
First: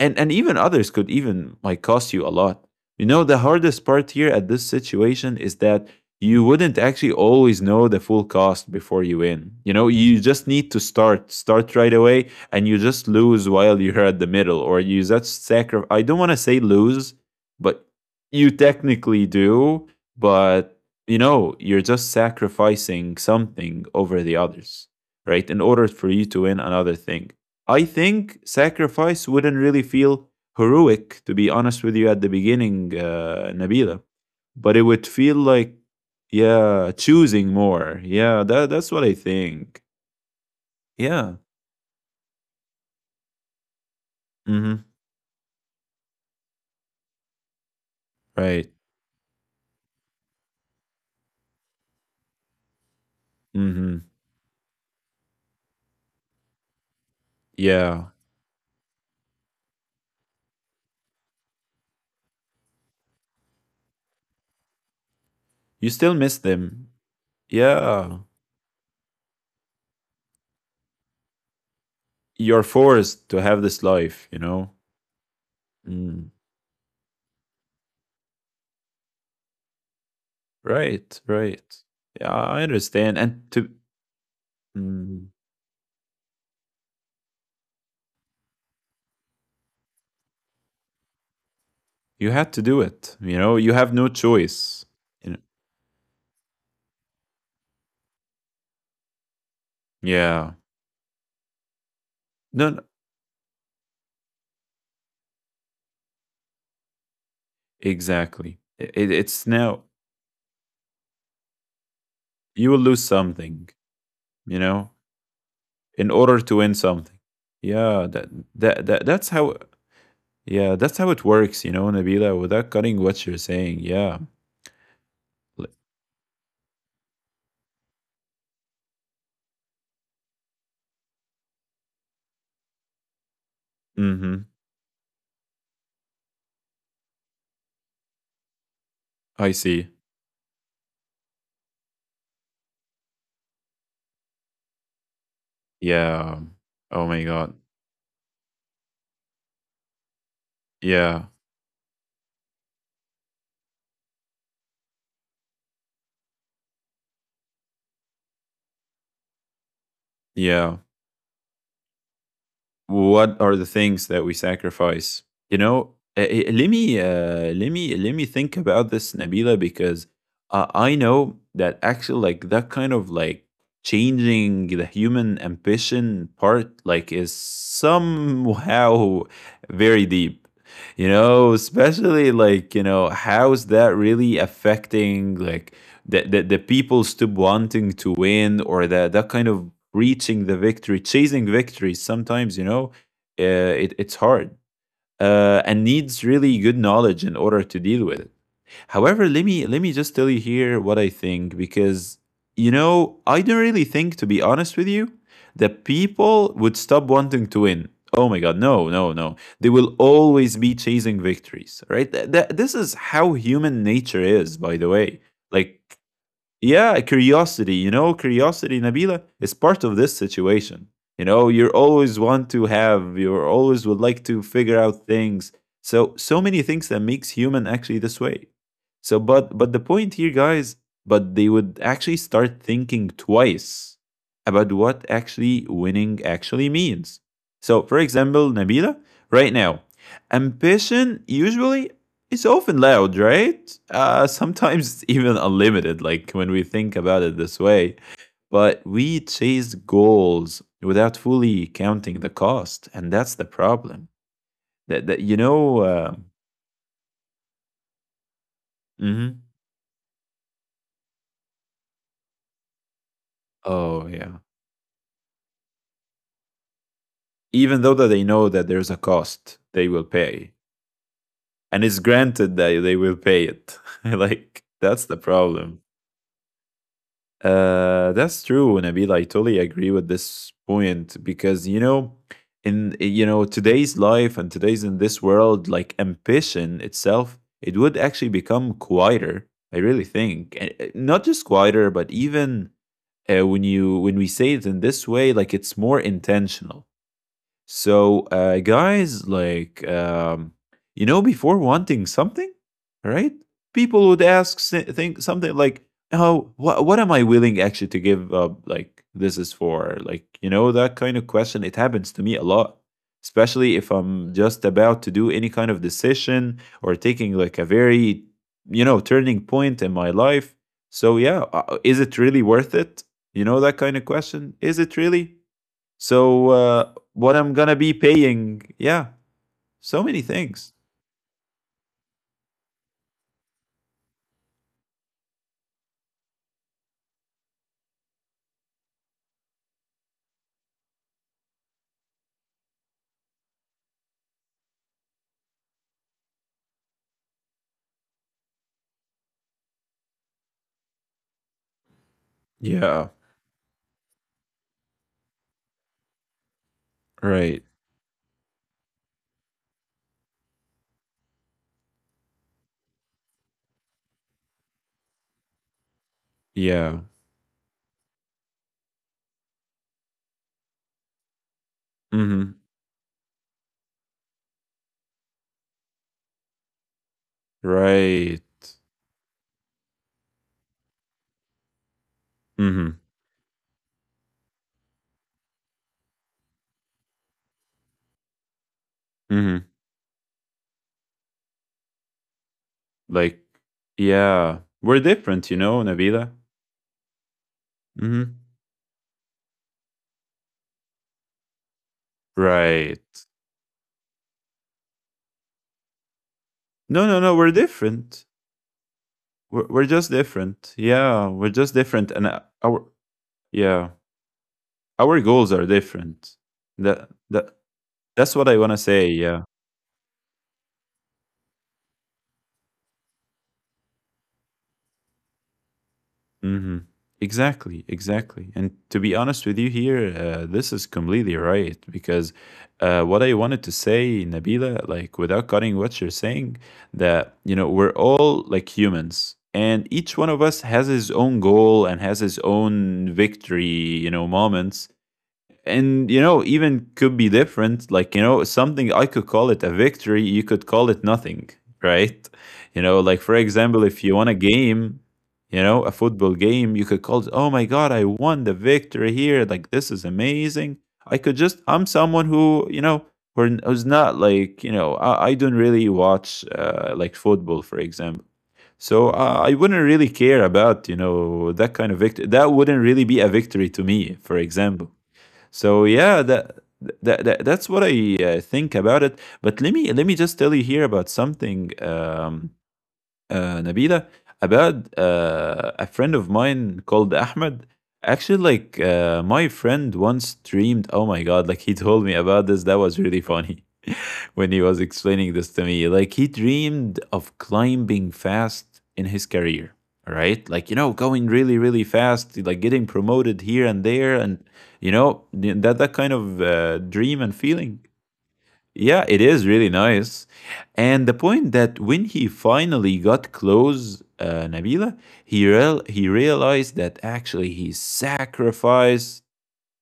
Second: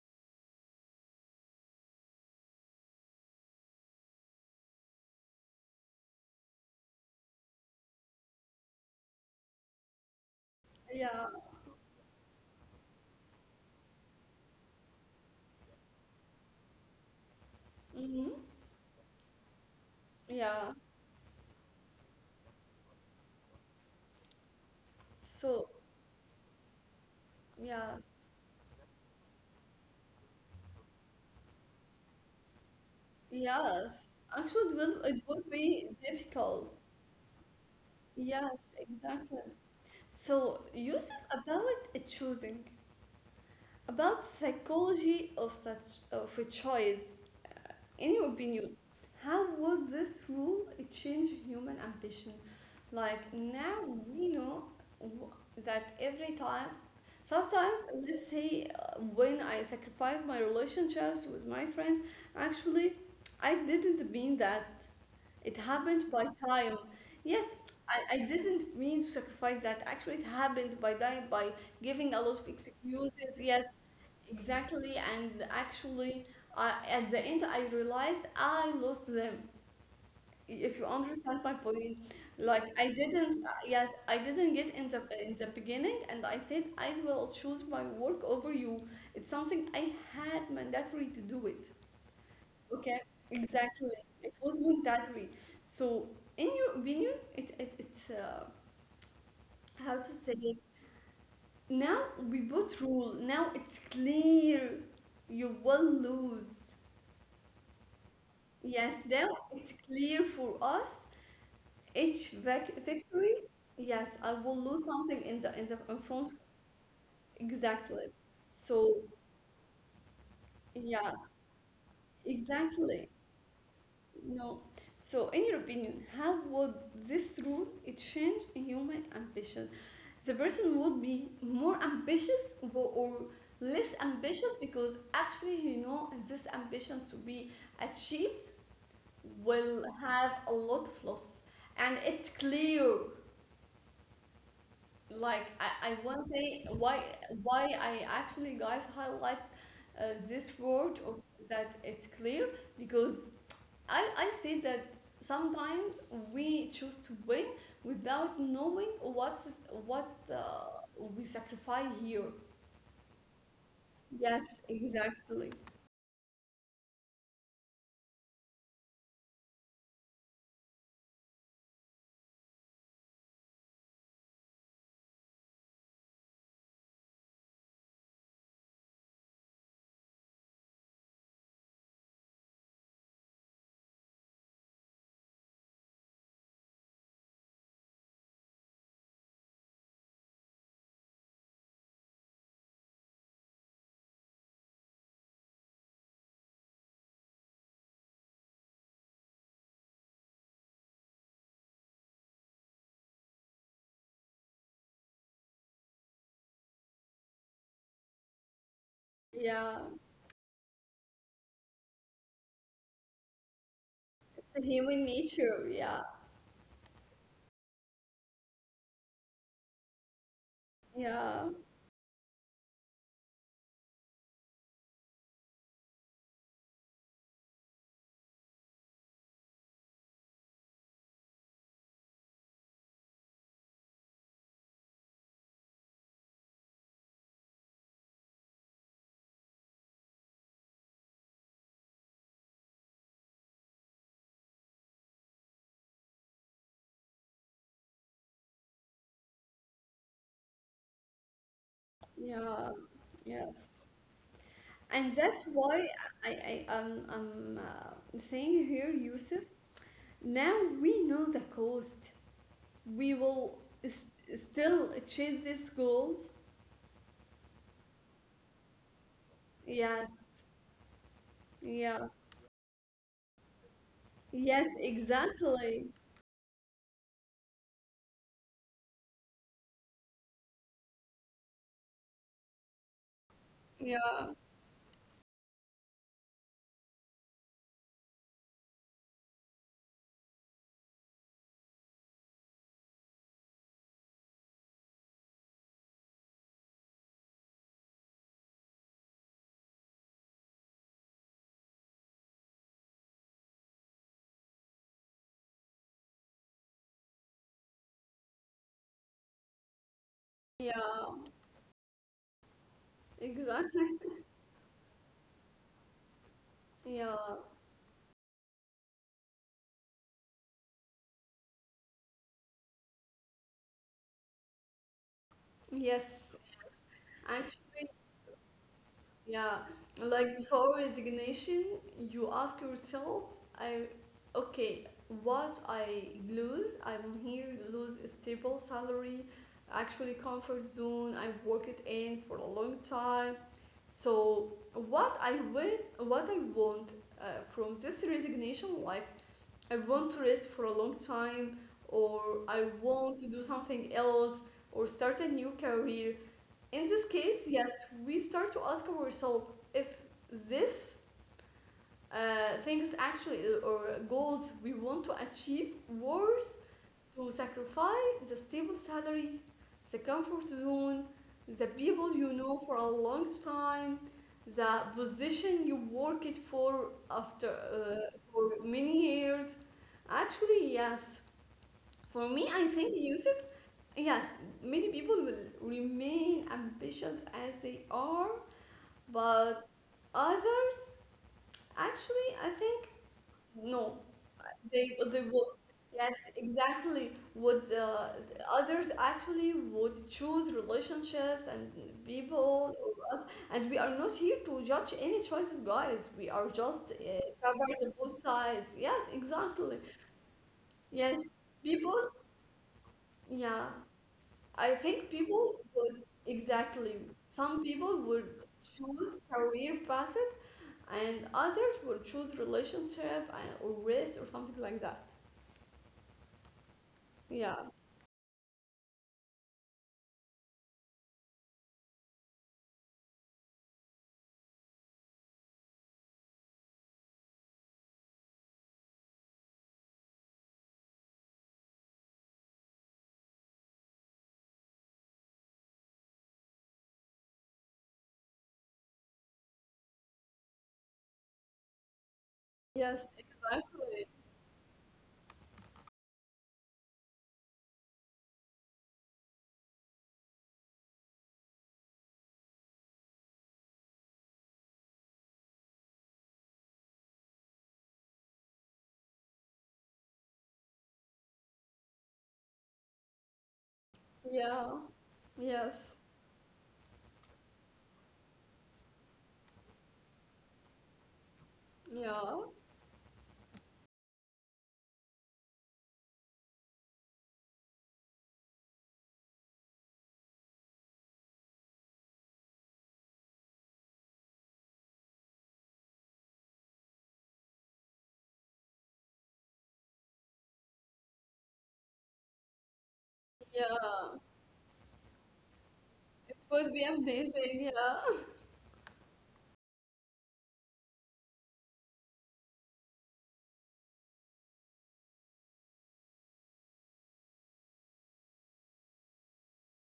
Speaker 2: and even others could even like cost you a lot. You know, the hardest part here at this situation is that you wouldn't actually always know the full cost before you win. You know, you just need to start,
Speaker 1: yeah,
Speaker 2: start right away, and you just lose while you're at the middle, or you just sacrifice. I don't want to say lose, but
Speaker 1: mm-hmm,
Speaker 2: you technically do,
Speaker 1: yeah.
Speaker 2: but you know, you're just sacrificing something over the others, right? In
Speaker 1: So
Speaker 2: order for you to win another thing. I
Speaker 1: yes,
Speaker 2: think sacrifice wouldn't really feel heroic, to be honest with you, at the beginning,
Speaker 1: yes,
Speaker 2: Nabila.
Speaker 1: actually it
Speaker 2: But it
Speaker 1: will, it
Speaker 2: would
Speaker 1: would
Speaker 2: feel
Speaker 1: be
Speaker 2: like,
Speaker 1: difficult.
Speaker 2: yeah, choosing more. Yeah, that,
Speaker 1: Yes,
Speaker 2: that's what I
Speaker 1: exactly.
Speaker 2: think.
Speaker 1: So, Yusuf,
Speaker 2: Yeah.
Speaker 1: about choosing, about
Speaker 2: Mm-hmm.
Speaker 1: psychology of such of a choice. In your
Speaker 2: Right.
Speaker 1: opinion, how would this rule change human ambition? Like now
Speaker 2: Mm-hmm.
Speaker 1: we know w- that every time, sometimes
Speaker 2: Yeah.
Speaker 1: let's say when I sacrificed my relationships with my friends, actually I didn't mean that. It
Speaker 2: You
Speaker 1: happened
Speaker 2: still
Speaker 1: by
Speaker 2: miss
Speaker 1: time.
Speaker 2: them.
Speaker 1: Yes, I,
Speaker 2: Yeah.
Speaker 1: I didn't mean to sacrifice that. Actually, it happened by time by giving a lot of
Speaker 2: You're forced
Speaker 1: excuses.
Speaker 2: to have
Speaker 1: Yes,
Speaker 2: this life, you know?
Speaker 1: exactly. And actually,
Speaker 2: Mm.
Speaker 1: I, at the end, I realized I lost them. If you
Speaker 2: Right,
Speaker 1: understand my
Speaker 2: right.
Speaker 1: point,
Speaker 2: Yeah, I
Speaker 1: like I
Speaker 2: understand.
Speaker 1: didn't,
Speaker 2: And to,
Speaker 1: yes, I didn't get in the
Speaker 2: mm,
Speaker 1: beginning, and I said I will choose my work over you. It's something I had mandatory to do it.
Speaker 2: you had to do
Speaker 1: Okay,
Speaker 2: it. You know, you
Speaker 1: exactly.
Speaker 2: have no
Speaker 1: It was went
Speaker 2: choice.
Speaker 1: that way.
Speaker 2: You know,
Speaker 1: So, in your opinion, it it's how to say it?
Speaker 2: yeah.
Speaker 1: Now we
Speaker 2: No,
Speaker 1: both
Speaker 2: no,
Speaker 1: rule. Now it's clear. You will lose.
Speaker 2: exactly.
Speaker 1: Yes,
Speaker 2: It,
Speaker 1: now
Speaker 2: it's
Speaker 1: it's
Speaker 2: now
Speaker 1: clear for us. Each
Speaker 2: you
Speaker 1: vac-
Speaker 2: will lose
Speaker 1: victory.
Speaker 2: something.
Speaker 1: Yes, I will
Speaker 2: You
Speaker 1: lose
Speaker 2: know,
Speaker 1: something in
Speaker 2: in
Speaker 1: front.
Speaker 2: order to win something. Yeah,
Speaker 1: Exactly.
Speaker 2: that that,
Speaker 1: So
Speaker 2: that that's how. Yeah, that's how
Speaker 1: yeah,
Speaker 2: it works. You know, Nabila, without cutting
Speaker 1: exactly.
Speaker 2: what you're saying. Yeah.
Speaker 1: No. So, in your opinion, how would this rule it change human ambition? The person would be more ambitious or less
Speaker 2: Mm-hmm.
Speaker 1: ambitious? Because actually, you know, this ambition to be achieved
Speaker 2: I
Speaker 1: will
Speaker 2: see.
Speaker 1: have a lot of loss, and it's clear. Like I want
Speaker 2: Yeah.
Speaker 1: to say
Speaker 2: Oh
Speaker 1: why
Speaker 2: my God.
Speaker 1: why I actually, guys, highlight this word
Speaker 2: Yeah.
Speaker 1: or that it's clear, because I see that sometimes we choose to win without knowing what is, what uh,
Speaker 2: Yeah.
Speaker 1: we sacrifice here.
Speaker 2: What are the things that we
Speaker 1: Yes,
Speaker 2: sacrifice, you
Speaker 1: exactly.
Speaker 2: know? Let me, let me let me think about this, Nabila, because, I know that actually, like, that kind of like changing the human ambition part, like, is somehow very deep, you know, especially like, you know, how's that really affecting like the people stop wanting to win, or the, that kind of reaching the victory, chasing victory. Sometimes, you know, uh, it, it's hard, and needs really good knowledge in order to deal with it. However, let me just tell you here what I think because you know I don't really think, to be honest with you, that people would stop wanting to win. Oh my God, no, no, no! They will
Speaker 1: Yeah,
Speaker 2: always be chasing victories, right? This is how human nature is, by
Speaker 1: it's a
Speaker 2: the way.
Speaker 1: human
Speaker 2: Like
Speaker 1: nature. Yeah,
Speaker 2: yeah, curiosity, you know, curiosity, Nabila, is part of this situation. You know,
Speaker 1: yeah,
Speaker 2: you always want to have, you always would like to figure out things. So, so many things that makes human actually this way. So, but the point here, guys, but they would actually start thinking twice about what actually winning actually means. So, for example, Nabila, right now, ambition usually, it's often loud, right? Sometimes even unlimited, like when we think about it this way. But we chase goals without fully counting the cost,
Speaker 1: yeah,
Speaker 2: and that's the problem.
Speaker 1: yes.
Speaker 2: That that you
Speaker 1: And that's
Speaker 2: know.
Speaker 1: why I am I'm, saying here,
Speaker 2: Mhm.
Speaker 1: Yusuf. Now we know the cost. We will
Speaker 2: Oh
Speaker 1: s-
Speaker 2: yeah.
Speaker 1: still chase these goals.
Speaker 2: Even though that they know that there's a cost, they will
Speaker 1: Yes.
Speaker 2: pay, and it's
Speaker 1: Yeah.
Speaker 2: granted that they will pay it. Like
Speaker 1: Yes,
Speaker 2: that's the problem.
Speaker 1: exactly.
Speaker 2: That's true, Nabil. I totally agree with this point because you know, in, you know, today's
Speaker 1: Yeah,
Speaker 2: life and today's in this world, like ambition itself, it would actually become quieter. I really think, and, not just quieter, but even, when you when we say it in this way, like it's more intentional. So, guys, like, you know, before wanting something, right? People would ask, think something like, "Oh, what am I willing actually to give up?" Like, this is for like, you know, that
Speaker 1: yeah,
Speaker 2: kind of question. It happens to me a lot, especially if
Speaker 1: exactly.
Speaker 2: I'm just about to do any kind of decision or
Speaker 1: Yeah,
Speaker 2: taking like a very, you know, turning point in my life. So, yeah, is it really worth it? You know, that kind of question. Is it really?
Speaker 1: yes.
Speaker 2: So, what I'm gonna
Speaker 1: Actually,
Speaker 2: be paying? Yeah,
Speaker 1: yeah.
Speaker 2: so many
Speaker 1: Like
Speaker 2: things.
Speaker 1: before resignation, you ask yourself, I, okay, what I lose? I'm here lose a stable salary, actually comfort zone. I work it in for a long time. So what I win, what I want from this resignation, like I want to rest for a long time, or I
Speaker 2: Yeah.
Speaker 1: want to do something else, or start a new career. In this case,
Speaker 2: Right.
Speaker 1: yes, we start to ask ourselves if this things actually or goals we want to achieve worth
Speaker 2: Yeah.
Speaker 1: to sacrifice the stable salary, the comfort zone, the people you
Speaker 2: Mm-hmm.
Speaker 1: know for a long time, the position you work it for after
Speaker 2: Right.
Speaker 1: for many years. Actually, yes. For me, I think
Speaker 2: Mm-hmm.
Speaker 1: Yusuf, yes, many people will remain ambitious as they are, but
Speaker 2: Mm-hmm.
Speaker 1: others, actually, I think
Speaker 2: Like,
Speaker 1: no.
Speaker 2: yeah, we're
Speaker 1: They would
Speaker 2: different, you know,
Speaker 1: yes
Speaker 2: Nabila.
Speaker 1: exactly would
Speaker 2: Mm-hmm.
Speaker 1: others actually would choose relationships and people
Speaker 2: Right.
Speaker 1: or us, and we are not here to judge any choices, guys. We are just
Speaker 2: No, no, no. We're
Speaker 1: covers on both
Speaker 2: different.
Speaker 1: sides. Yes, exactly.
Speaker 2: We're just different.
Speaker 1: Yes,
Speaker 2: Yeah, we're just
Speaker 1: people,
Speaker 2: different, and our
Speaker 1: yeah,
Speaker 2: yeah,
Speaker 1: I think
Speaker 2: our goals
Speaker 1: people
Speaker 2: are
Speaker 1: would
Speaker 2: different.
Speaker 1: exactly,
Speaker 2: That that
Speaker 1: some people would
Speaker 2: that's what I wanna say.
Speaker 1: choose
Speaker 2: Yeah.
Speaker 1: career path and others would choose relationship and, or risk or something like that.
Speaker 2: hmm
Speaker 1: Yeah.
Speaker 2: Exactly, exactly. And to be honest with you here, this is completely right because what I wanted to say, Nabila, like without cutting what you're saying, that, you know, we're all like humans and each one of us has his own goal and has his own victory, you know, moments, and you know even could be different, like you know something I could call it a victory, you could call it nothing. Right. You know,
Speaker 1: Yes,
Speaker 2: like for example if
Speaker 1: exactly.
Speaker 2: you won a game, you know a football game, you could call it, oh my god, I won the victory here, like this is amazing. I could just, I'm someone who, you know, who's not like, you know, I don't really watch like football, for example. So I wouldn't really care about, you know, that kind of victory. That wouldn't really be a victory to me, for
Speaker 1: Yeah.
Speaker 2: example. So
Speaker 1: Yes.
Speaker 2: yeah, that. That's what I think about it. But let me just tell you here about something.
Speaker 1: Yeah.
Speaker 2: Nabila, about a friend of mine called Ahmed. Actually, like my friend once streamed. Oh my god! Like he told me about this. That was really funny when he was explaining this to me. Like he dreamed of climbing fast in his career. All right, like you know, going really, really fast, like getting promoted here and
Speaker 1: Yeah.
Speaker 2: there, and you know that that kind
Speaker 1: It
Speaker 2: of
Speaker 1: would be
Speaker 2: dream and
Speaker 1: amazing. Yeah.
Speaker 2: feeling. Yeah, it is really nice. And the point that when he finally got close, Nabila, he realized that actually he sacrificed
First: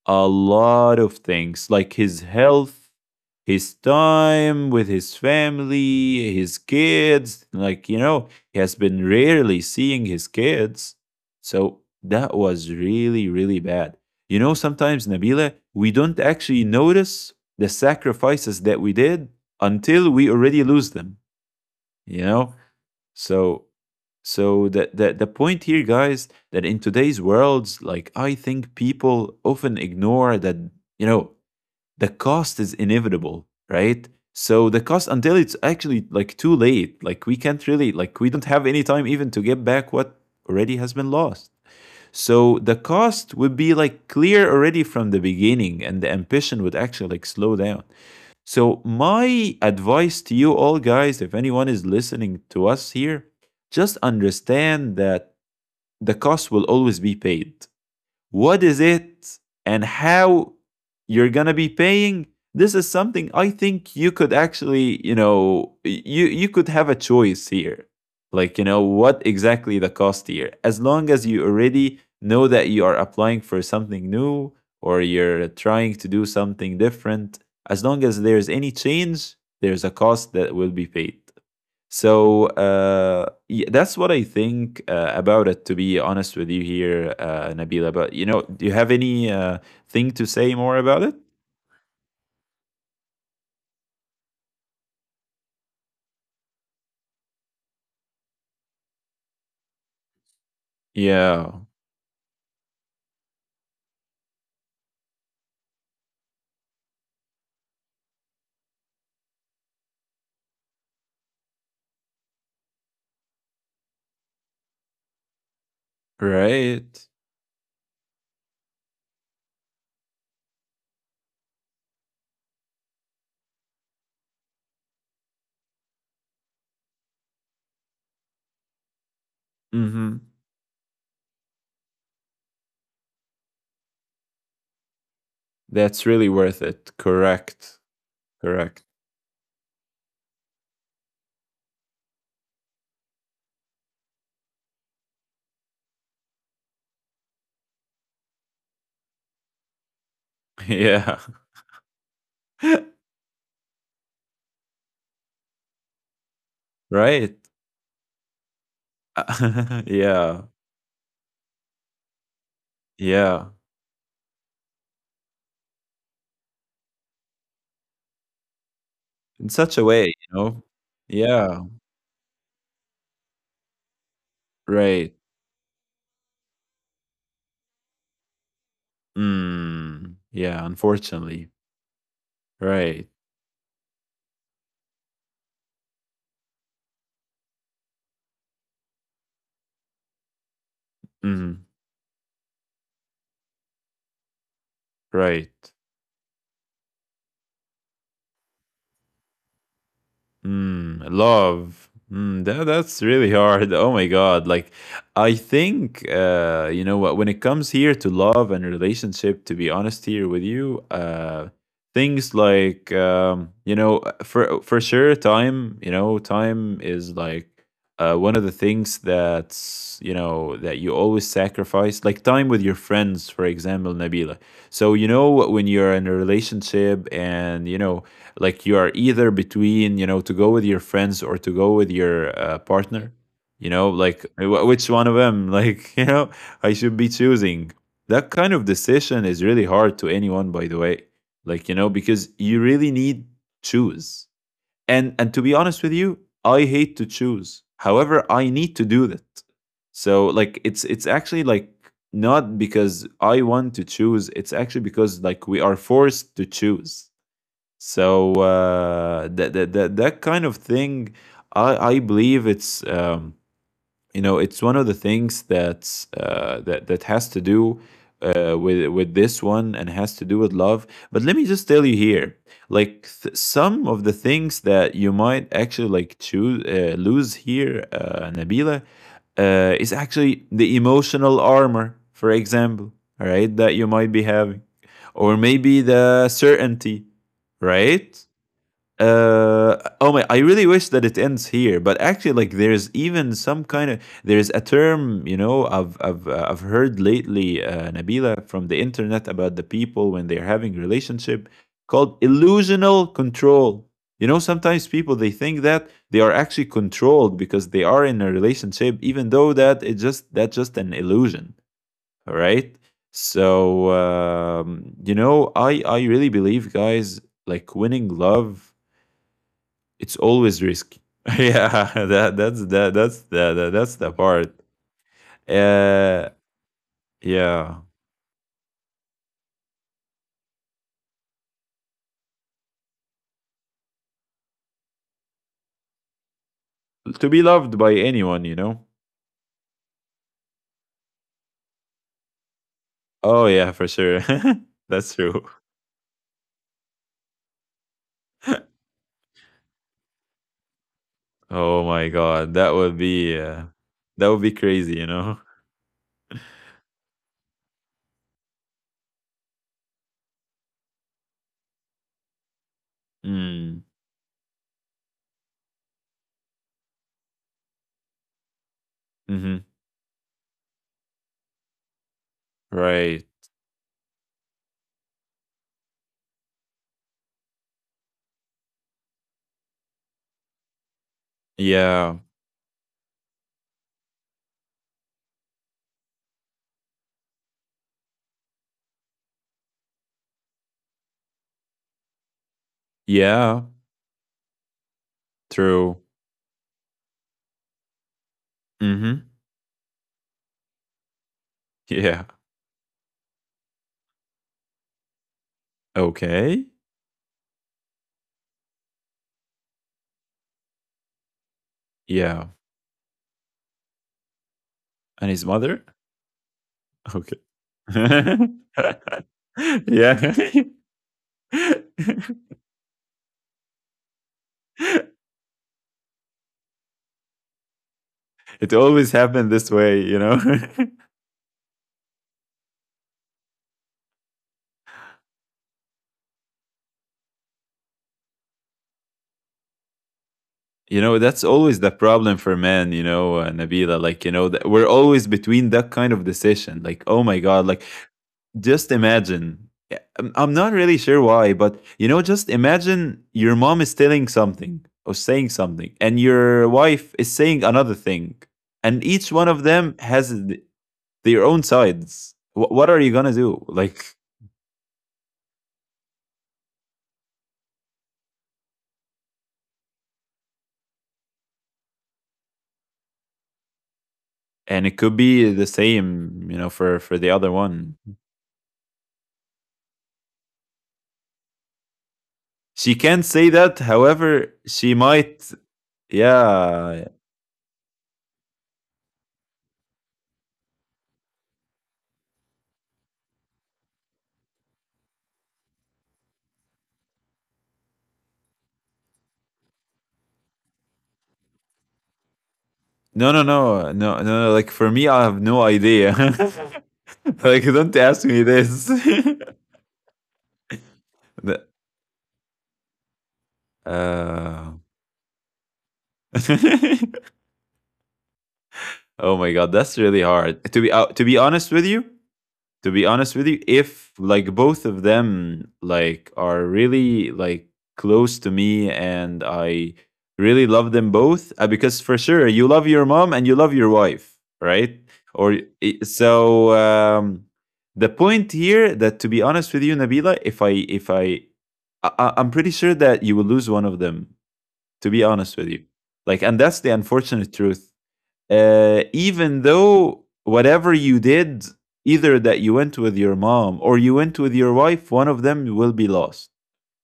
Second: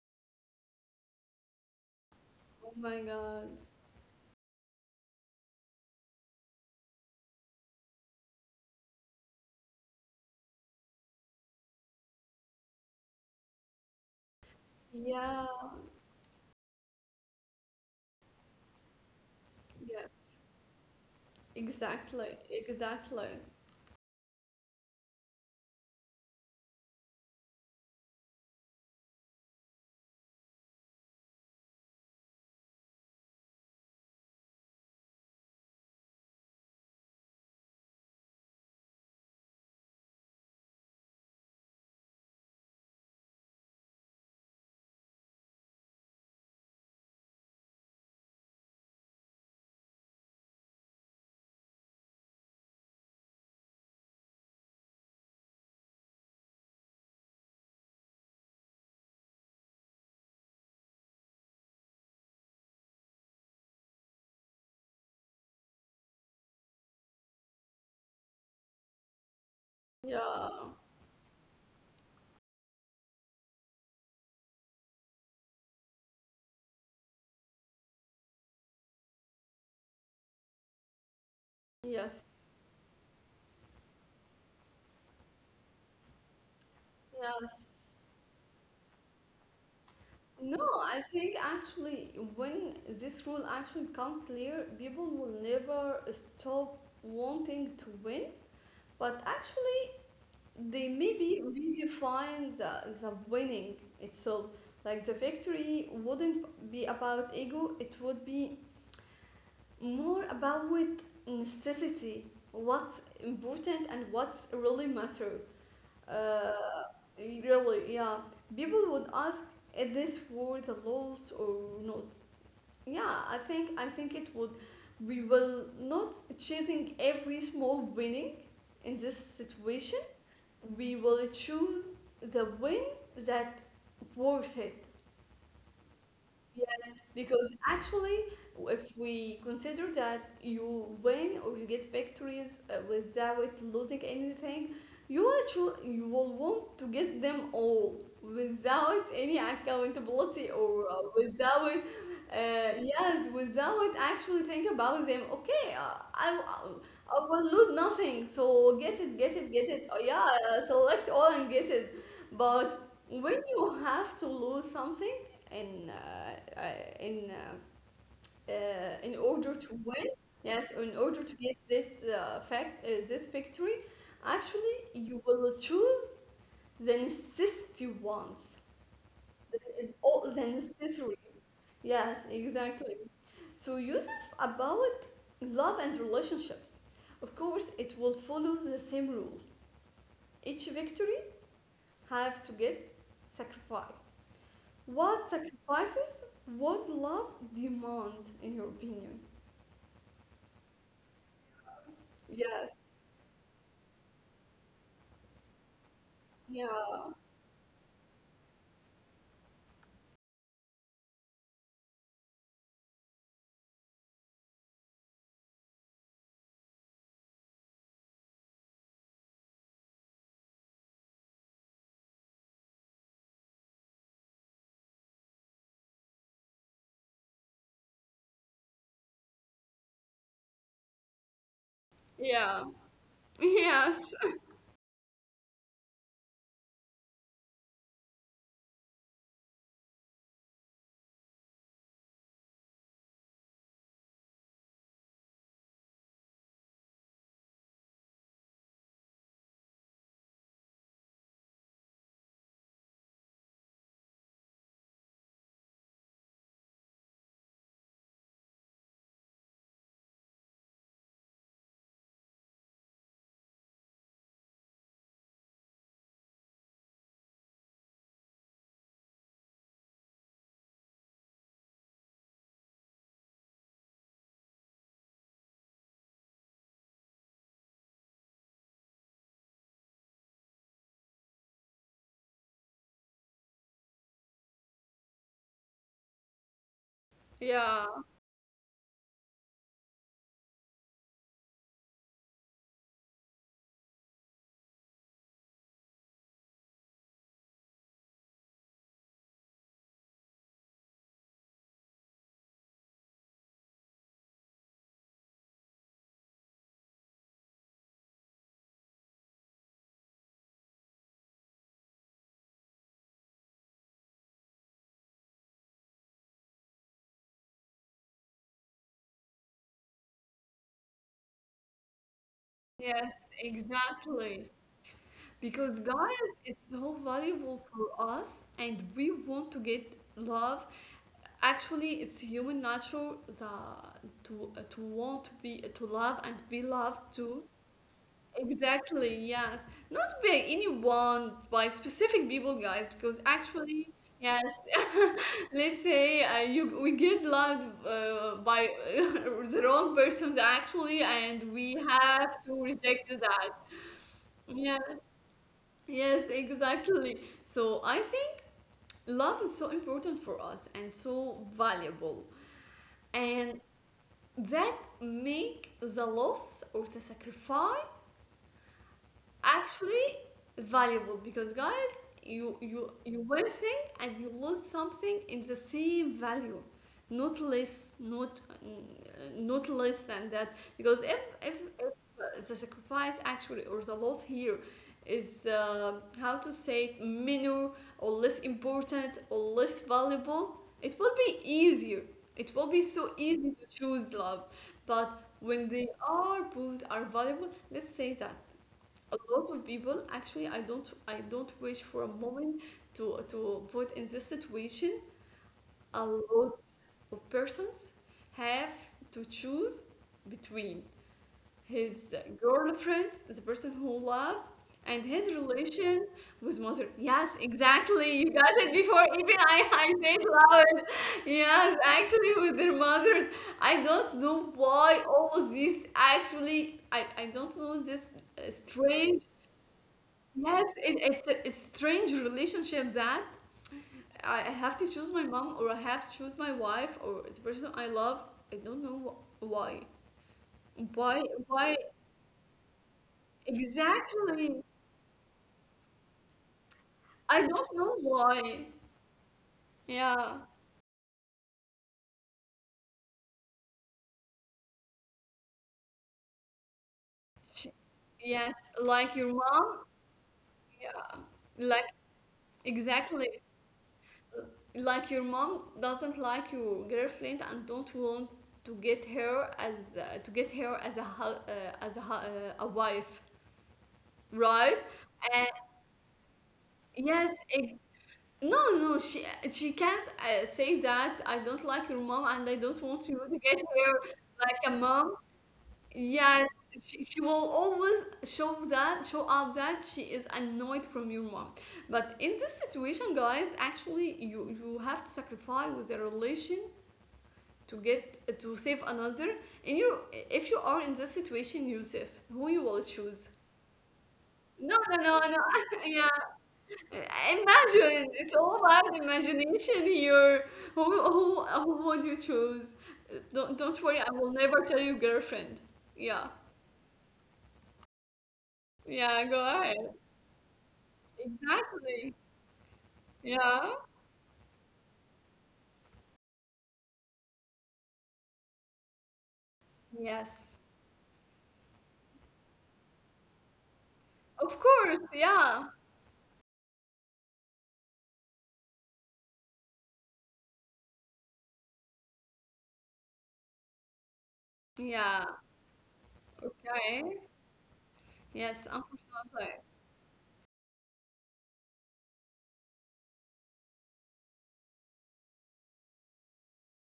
Speaker 2: a lot of things, like his
Speaker 1: Oh
Speaker 2: health,
Speaker 1: my God.
Speaker 2: his time with his family, his kids. Like, you know, he has been rarely seeing his kids. So that was really, really bad. You know, sometimes,
Speaker 1: Yeah.
Speaker 2: Nabila, we don't actually notice the sacrifices that we did until we
Speaker 1: Yes.
Speaker 2: already lose them, you
Speaker 1: Exactly.
Speaker 2: know?
Speaker 1: Exactly.
Speaker 2: So so the point here, guys, that in today's worlds, like I think people often ignore that, you know, the cost is inevitable, right? So the cost until it's actually like too late. Like we can't really, like we don't have any time even to get back what already has been lost. So the cost would be like clear already from the beginning, and the ambition would actually like slow down. So, my advice to you all guys, if anyone is listening to us here, just understand that the cost will always be paid. What is it and how you're gonna be paying, this is something I think you could actually, you know, you could have a choice here. Like, you know what exactly the cost here,
Speaker 1: Yeah.
Speaker 2: as long as you already know that you are applying for something new or you're trying to do something different. As long as there's any change, there's a cost that will be paid.
Speaker 1: Yes.
Speaker 2: So that's what I think about it. To be honest with you here,
Speaker 1: Yes.
Speaker 2: Nabila. But you know, do you have any thing to say
Speaker 1: No,
Speaker 2: more
Speaker 1: I
Speaker 2: about it?
Speaker 1: think actually when this rule actually become clear, people will never stop wanting to win, but actually they maybe
Speaker 2: Yeah.
Speaker 1: redefine the winning itself. Like the victory wouldn't be about ego, it would be more about necessity, what's important and what's really matter. Uh,
Speaker 2: Right.
Speaker 1: Really, yeah. People would ask, is this worth the loss or not? Yeah, I think it would. We will not chasing every small winning. In this situation
Speaker 2: Mm-hmm.
Speaker 1: we will choose the win that worth it.
Speaker 2: That's really worth it.
Speaker 1: Yes, because
Speaker 2: Correct.
Speaker 1: actually,
Speaker 2: Correct.
Speaker 1: if we consider that you win or you get victories without losing anything, you actually you will want to get them all without any accountability or
Speaker 2: Yeah.
Speaker 1: without yes, without actually think about them. Okay, uh, I
Speaker 2: Right.
Speaker 1: I will lose nothing, so get it, get it, get it. Oh,
Speaker 2: Yeah.
Speaker 1: yeah, select all and get it. But when
Speaker 2: Yeah.
Speaker 1: you have to lose something in uh, uh, in uh, in
Speaker 2: In
Speaker 1: order to
Speaker 2: such a way,
Speaker 1: win,
Speaker 2: you know.
Speaker 1: yes, in order to
Speaker 2: Yeah.
Speaker 1: get this fact this victory, actually
Speaker 2: Right.
Speaker 1: you will choose the necessity ones. It's
Speaker 2: Mm.
Speaker 1: all the
Speaker 2: Yeah.
Speaker 1: necessary,
Speaker 2: Unfortunately.
Speaker 1: yes exactly.
Speaker 2: Right.
Speaker 1: So Yusuf, about love and relationships, of course it will follow the same rule. Each victory
Speaker 2: Mm.
Speaker 1: have to get sacrifice. What
Speaker 2: Right.
Speaker 1: sacrifices would love demand, in your opinion?
Speaker 2: Mm, love. Mm,
Speaker 1: Yes.
Speaker 2: that's really hard. Oh my God. Like, I think, you know
Speaker 1: Yeah.
Speaker 2: what, when it comes here to love and relationship, to be honest here with you, things like, you know, for sure, time, you know, time is like one of the things that's, you know, that you always sacrifice, like time with your friends, for example, Nabila. So, you know, when you're in a relationship and, you know, like you are either between, you know, to go with your friends or to go with your
Speaker 1: Yeah.
Speaker 2: partner, you know,
Speaker 1: Yes.
Speaker 2: like which one of them like you know I should be choosing. That kind of decision is really hard to anyone, by the way. Like, you know, because you really need choose. And to be honest with you, I hate to choose, however I need to do that. So like it's actually like, not because I want to choose, it's actually because like we are forced to choose. So that kind of thing, I believe it's, you know, it's one of the things that's that has to do with this one and has to do with love. But let me just tell you here, like some of the things that you might actually like choose lose here, Nabila, is actually the emotional armor, for example, all right, that you might be having, or maybe the certainty,
Speaker 1: Yeah.
Speaker 2: right? Uh, oh my, I really wish that it ends here, but actually like there's even some kind of, there's a term, you know, I've heard lately, Nabila, from the internet about the people when they're having relationship, called illusional control. You know, sometimes people they think that they are actually controlled because they are in a relationship, even though that it just, that's just an illusion. All right. So you know, I really believe, guys, like winning love, it's always risky. Yeah, that that's that
Speaker 1: Yes,
Speaker 2: that's the, that that's the
Speaker 1: exactly.
Speaker 2: part.
Speaker 1: Because, guys,
Speaker 2: Uh,
Speaker 1: it's so valuable
Speaker 2: yeah,
Speaker 1: for us, and we want to get love. Actually, it's human nature that to want to be to love and be loved
Speaker 2: to
Speaker 1: too.
Speaker 2: be loved by anyone, you know.
Speaker 1: Exactly, yes. Not by anyone, by specific people, guys, because
Speaker 2: Oh yeah,
Speaker 1: actually,
Speaker 2: for sure.
Speaker 1: yes,
Speaker 2: That's true.
Speaker 1: let's say you we get loved by the wrong persons actually, and we
Speaker 2: Oh my
Speaker 1: have
Speaker 2: god,
Speaker 1: to reject that.
Speaker 2: that would be
Speaker 1: Yeah.
Speaker 2: crazy, you know.
Speaker 1: Yes, exactly. So I think love is so important for us and so valuable. And
Speaker 2: Mm.
Speaker 1: that make the loss or the sacrifice
Speaker 2: Mm-hmm.
Speaker 1: actually valuable because guys you
Speaker 2: Right.
Speaker 1: win thing and you lose something in the same value, not less, not less than that because if if,
Speaker 2: Yeah.
Speaker 1: if the sacrifice actually or the loss here is how to say minor or less important or less valuable, it will be easier, it will be so easy
Speaker 2: Yeah.
Speaker 1: to choose love. But when they
Speaker 2: True.
Speaker 1: are both are valuable, let's say that a
Speaker 2: Mm-hmm.
Speaker 1: lot of people actually I don't wish for a
Speaker 2: Yeah.
Speaker 1: moment to put in this situation. A lot
Speaker 2: Okay.
Speaker 1: of persons have to choose between his
Speaker 2: Yeah.
Speaker 1: girlfriend, the person who love, and his
Speaker 2: And his mother.
Speaker 1: relation with mother. Yes,
Speaker 2: Okay.
Speaker 1: exactly, you got it before even I said
Speaker 2: Yeah.
Speaker 1: loud. Yes, actually with their mothers. I don't know why all this actually, I don't know this
Speaker 2: It always
Speaker 1: strange.
Speaker 2: happened this way, you know.
Speaker 1: Yes, it's a it's strange relationship that I have to choose my mom or I have to choose my wife or the person I love. I don't know why.
Speaker 2: You know,
Speaker 1: Why?
Speaker 2: that's
Speaker 1: Why?
Speaker 2: always the problem for men, you know, Nabila. Like you know,
Speaker 1: Exactly.
Speaker 2: we're always between that kind of decision. Like, oh my
Speaker 1: I
Speaker 2: god,
Speaker 1: don't
Speaker 2: like
Speaker 1: know why.
Speaker 2: just imagine. Yeah, I'm
Speaker 1: Yeah.
Speaker 2: I'm not really sure why, but you know, just imagine your mom is telling something or saying something, and your wife is saying
Speaker 1: Sh
Speaker 2: another thing,
Speaker 1: yes,
Speaker 2: and
Speaker 1: like your
Speaker 2: each one of
Speaker 1: mom.
Speaker 2: them has
Speaker 1: Yeah.
Speaker 2: their own
Speaker 1: Like,
Speaker 2: sides. What are you
Speaker 1: exactly.
Speaker 2: gonna do? Like,
Speaker 1: Like your mom doesn't like your girlfriend and don't want to get her as to get her as a as a, a wife. Right?
Speaker 2: and it could
Speaker 1: And
Speaker 2: be the same, you know, for
Speaker 1: yes,
Speaker 2: the other one.
Speaker 1: no, she can't say that I don't like your mom and I don't
Speaker 2: She
Speaker 1: want
Speaker 2: can
Speaker 1: you
Speaker 2: say
Speaker 1: to get
Speaker 2: that.
Speaker 1: her
Speaker 2: However,
Speaker 1: like a
Speaker 2: she
Speaker 1: mom.
Speaker 2: might.
Speaker 1: Yes,
Speaker 2: Yeah.
Speaker 1: she will always show that show up that she is annoyed from your mom. But in this situation, guys, actually you have to sacrifice with a relation to get to save another. And you, if you are in this situation, Yusuf, who you will
Speaker 2: No,
Speaker 1: choose?
Speaker 2: no, no, no, no. no, Like
Speaker 1: No,
Speaker 2: for
Speaker 1: no,
Speaker 2: me, I
Speaker 1: no,
Speaker 2: have
Speaker 1: no.
Speaker 2: no idea.
Speaker 1: yeah.
Speaker 2: Like, don't
Speaker 1: Imagine,
Speaker 2: ask me
Speaker 1: it's all
Speaker 2: this.
Speaker 1: about imagination here. Who who
Speaker 2: The-
Speaker 1: who would you choose? Don't worry, I will
Speaker 2: uh...
Speaker 1: never tell you girlfriend. Yeah. Yeah,
Speaker 2: oh
Speaker 1: go
Speaker 2: my god,
Speaker 1: ahead.
Speaker 2: that's really hard. To be honest with you,
Speaker 1: Exactly.
Speaker 2: to be honest with you,
Speaker 1: Yeah.
Speaker 2: if like both of them like are really like close to me, and I really
Speaker 1: Yes.
Speaker 2: love them both, because for sure you love your mom and you love your wife,
Speaker 1: Of
Speaker 2: right?
Speaker 1: course,
Speaker 2: Or
Speaker 1: yeah.
Speaker 2: so the point here, that to be honest with you, Nabila, if I I- I'm pretty sure that you will lose one of them, to be
Speaker 1: Yeah.
Speaker 2: honest with you. Like, and that's the
Speaker 1: Okay.
Speaker 2: unfortunate truth.
Speaker 1: Yes,
Speaker 2: Even
Speaker 1: unfortunately.
Speaker 2: though whatever you did, either that you went with your mom or you went with your wife, one of them will be lost.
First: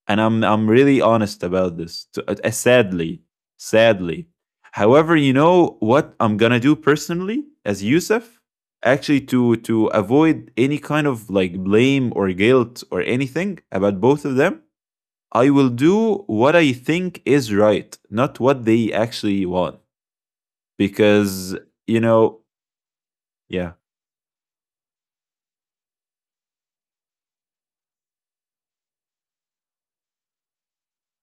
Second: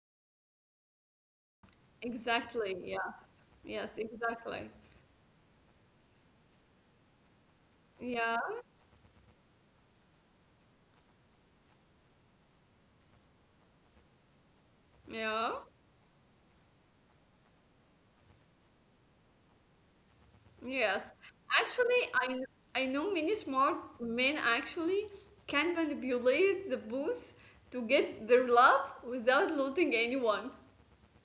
Speaker 2: And I'm really honest about this.
Speaker 1: Exactly.
Speaker 2: Sadly,
Speaker 1: Yes. Yes,
Speaker 2: sadly.
Speaker 1: exactly.
Speaker 2: However, you know what I'm gonna do personally as
Speaker 1: Yeah.
Speaker 2: Yusuf, actually to avoid any kind of like blame or guilt or anything about both of them. I
Speaker 1: Yeah.
Speaker 2: will do what I think is right, not what they actually want,
Speaker 1: Yes,
Speaker 2: because
Speaker 1: actually,
Speaker 2: you know.
Speaker 1: I know many
Speaker 2: Yeah,
Speaker 1: smart men actually can manipulate the booth to get their love without losing anyone.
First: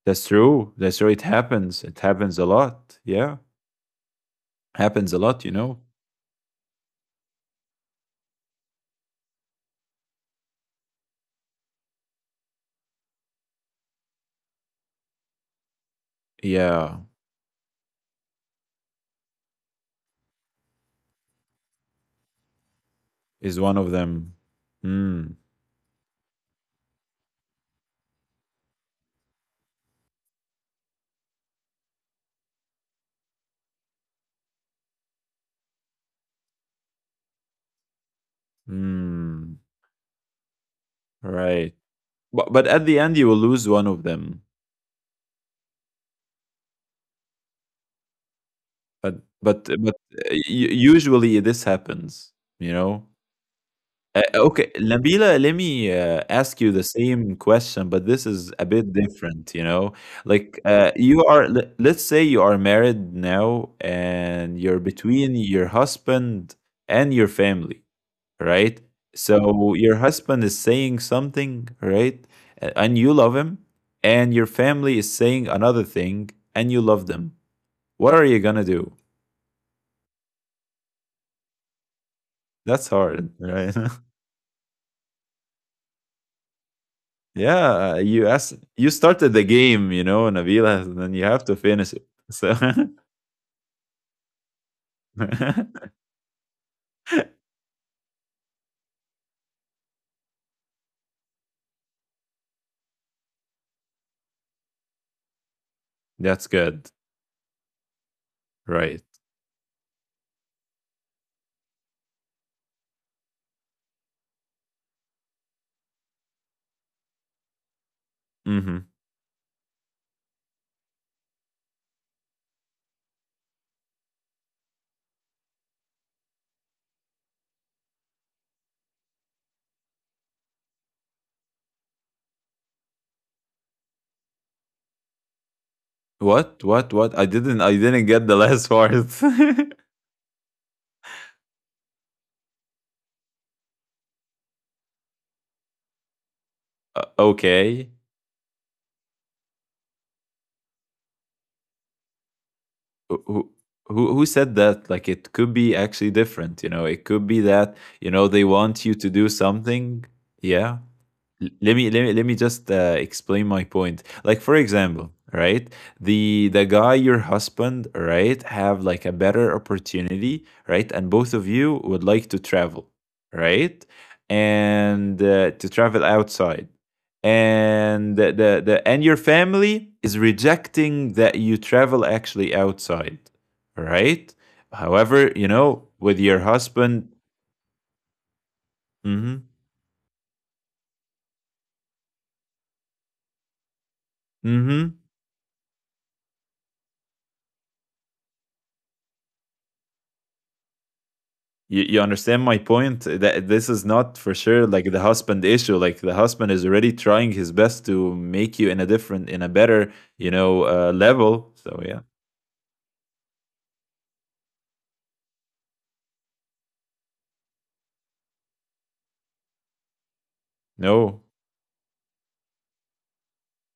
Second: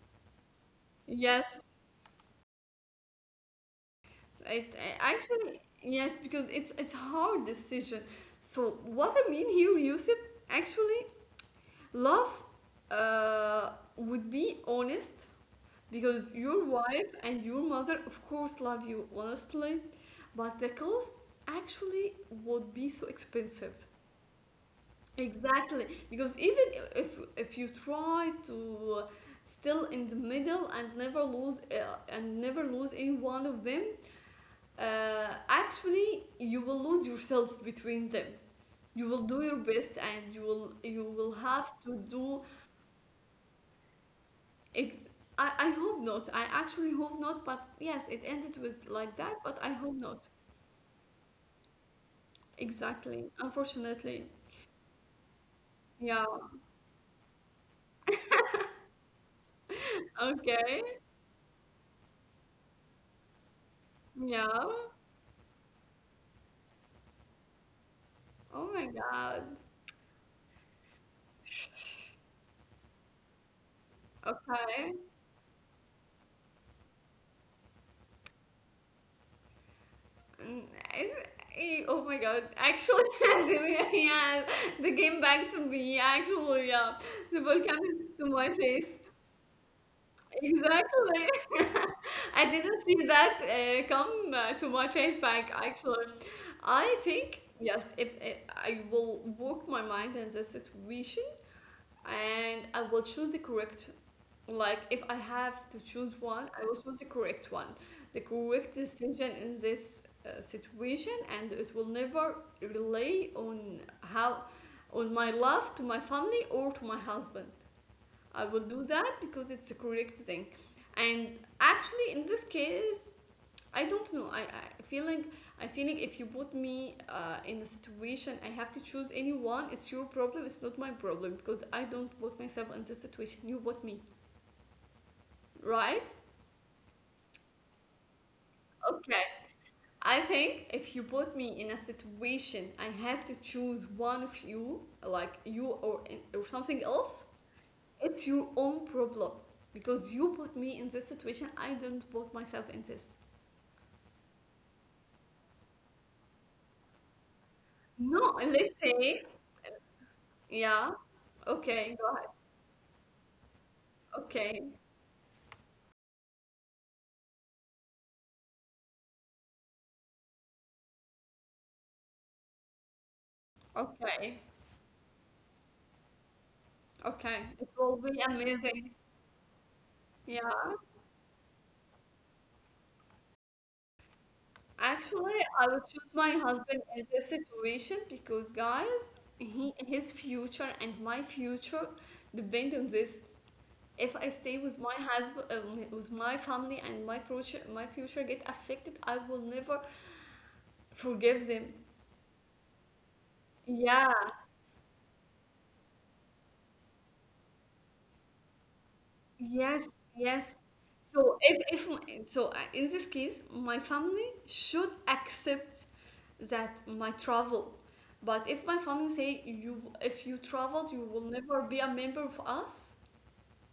Speaker 2: that's true. That's true. It
Speaker 1: Yes,
Speaker 2: happens. It happens a lot. Yeah,
Speaker 1: it
Speaker 2: happens a lot. You
Speaker 1: actually
Speaker 2: know.
Speaker 1: yes because it's hard decision. So what I mean here, Yusuf, actually. Love would be honest because your
Speaker 2: Yeah,
Speaker 1: wife and your mother, of course, love you honestly, but the cost actually would be so
Speaker 2: is
Speaker 1: expensive.
Speaker 2: one of them. Hmm.
Speaker 1: Exactly, because even if you try to still in the middle and never lose any one of them, actually you will lose yourself between them. You will do
Speaker 2: Hmm.
Speaker 1: your best, and you will
Speaker 2: Right.
Speaker 1: have to do.
Speaker 2: But at the end you will lose one of them.
Speaker 1: It, I hope not. I actually hope not, but yes, it ended with like
Speaker 2: But
Speaker 1: that, but
Speaker 2: but
Speaker 1: I
Speaker 2: but
Speaker 1: hope not.
Speaker 2: uh, u- Usually this happens. You know.
Speaker 1: Exactly. Unfortunately.
Speaker 2: Okay, Nabila, let me
Speaker 1: Yeah.
Speaker 2: ask you the same question, but this is a bit different, you know? Like,
Speaker 1: Okay.
Speaker 2: you are, let's say you are married now and
Speaker 1: Yeah.
Speaker 2: you're between your husband and your family,
Speaker 1: Oh
Speaker 2: right?
Speaker 1: my God.
Speaker 2: So your husband is saying something, right? And you love him, and your family
Speaker 1: Okay.
Speaker 2: is saying another thing, and you love them. What are you gonna do?
Speaker 1: Mm, it- oh my God.
Speaker 2: That's
Speaker 1: Actually,
Speaker 2: hard, right?
Speaker 1: yeah, the game back to me. Actually, yeah. The volcano
Speaker 2: Yeah, you
Speaker 1: to
Speaker 2: asked,
Speaker 1: my
Speaker 2: you
Speaker 1: face.
Speaker 2: started the game, you know, Nabila, and then you
Speaker 1: Exactly.
Speaker 2: have to finish it. So
Speaker 1: I didn't see that come to my face back actually. I think, yes, if I will work my mind in this situation and I will choose the correct, like if I have to choose
Speaker 2: that's
Speaker 1: one, I will
Speaker 2: good,
Speaker 1: choose the correct one, the correct
Speaker 2: right?
Speaker 1: decision in this situation, and it will never rely on how, on my love to my family or to my husband. I will
Speaker 2: hmm
Speaker 1: do that because it's the correct thing. And actually, in this case, I don't know. I feel like if you put me in a situation, I have to choose anyone. It's your problem. It's not my problem because I don't put myself in this situation. You put me, right?
Speaker 2: What? What? What? I didn't. I didn't get the last part.
Speaker 1: Okay. I think if you put me in a situation, I have to choose one of you, like you or something else.
Speaker 2: Okay.
Speaker 1: It's your own problem because you put me in this situation. I didn't put myself in
Speaker 2: Who,
Speaker 1: this.
Speaker 2: who who said that? Like it could be actually different. You know, it could be that you know they
Speaker 1: No,
Speaker 2: want
Speaker 1: let's
Speaker 2: you to do
Speaker 1: say,
Speaker 2: something. Yeah.
Speaker 1: yeah.
Speaker 2: L- let me let
Speaker 1: Okay,
Speaker 2: me
Speaker 1: go
Speaker 2: let me
Speaker 1: ahead.
Speaker 2: just explain my point, like, for
Speaker 1: Okay,
Speaker 2: example, right? The guy, your husband, right, have like a better opportunity, right, and both of you would like to travel, right,
Speaker 1: okay,
Speaker 2: and to travel outside,
Speaker 1: okay. It will
Speaker 2: and
Speaker 1: be
Speaker 2: the and
Speaker 1: amazing.
Speaker 2: your family is
Speaker 1: Yeah.
Speaker 2: rejecting that you travel actually outside, right? However, you
Speaker 1: Actually, I
Speaker 2: know,
Speaker 1: would
Speaker 2: with
Speaker 1: choose
Speaker 2: your
Speaker 1: my husband
Speaker 2: husband.
Speaker 1: in this situation because, guys,
Speaker 2: Mm-hmm,
Speaker 1: he his future and my future depend on this. If I stay
Speaker 2: mm-hmm.
Speaker 1: with my husband, with my family, and my future get affected, I will never forgive
Speaker 2: You,
Speaker 1: them.
Speaker 2: you understand my point? That this is
Speaker 1: Yeah,
Speaker 2: not for sure like the husband issue. Like the husband is already trying his best to make you in a different, in a better,
Speaker 1: yes,
Speaker 2: you
Speaker 1: yes.
Speaker 2: know,
Speaker 1: So
Speaker 2: level. So
Speaker 1: if
Speaker 2: yeah,
Speaker 1: my- so in this case, my family should accept that my travel. But if my family say you if you traveled, you
Speaker 2: no,
Speaker 1: will never be a member of us,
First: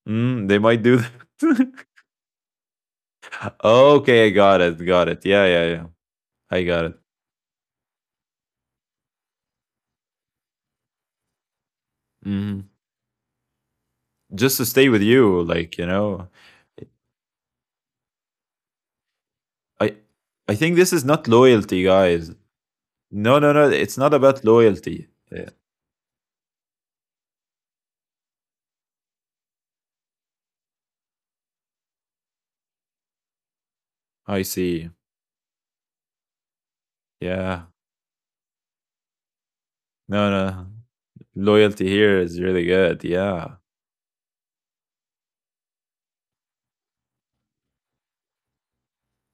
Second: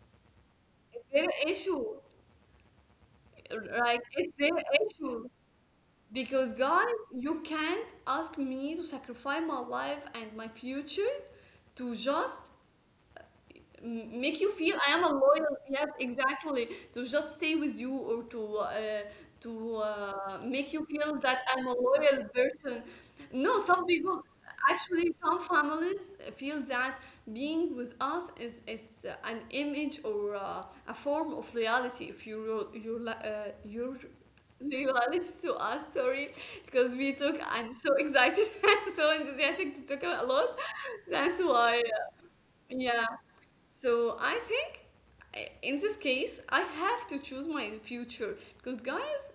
Speaker 2: mm, they might do
Speaker 1: it's their issue.
Speaker 2: that.
Speaker 1: Like
Speaker 2: Okay, I
Speaker 1: it's their
Speaker 2: got it, got it.
Speaker 1: issue.
Speaker 2: Yeah, yeah, yeah.
Speaker 1: Because
Speaker 2: I got
Speaker 1: guys,
Speaker 2: it.
Speaker 1: you can't ask me to sacrifice my life and my future to just
Speaker 2: Mhm.
Speaker 1: make you
Speaker 2: Just to
Speaker 1: feel
Speaker 2: stay
Speaker 1: I
Speaker 2: with
Speaker 1: am a
Speaker 2: you,
Speaker 1: loyal.
Speaker 2: like, you
Speaker 1: Yes,
Speaker 2: know,
Speaker 1: exactly. To just stay with you or to
Speaker 2: I, I
Speaker 1: make you
Speaker 2: think this
Speaker 1: feel
Speaker 2: is
Speaker 1: that
Speaker 2: not
Speaker 1: I'm a
Speaker 2: loyalty,
Speaker 1: loyal
Speaker 2: guys.
Speaker 1: person. No,
Speaker 2: No, no,
Speaker 1: some
Speaker 2: no.
Speaker 1: people
Speaker 2: It's not about
Speaker 1: actually
Speaker 2: loyalty.
Speaker 1: some
Speaker 2: Yeah.
Speaker 1: families feel that being with us is an image or a form of loyalty. If you
Speaker 2: I see.
Speaker 1: loyalty to us, sorry, because we took.
Speaker 2: Yeah.
Speaker 1: I'm so excited, and so enthusiastic to talk a
Speaker 2: No,
Speaker 1: lot.
Speaker 2: no.
Speaker 1: That's why,
Speaker 2: Loyalty here is really
Speaker 1: yeah.
Speaker 2: good. Yeah.
Speaker 1: So I think in this case, I have to choose my future because, guys,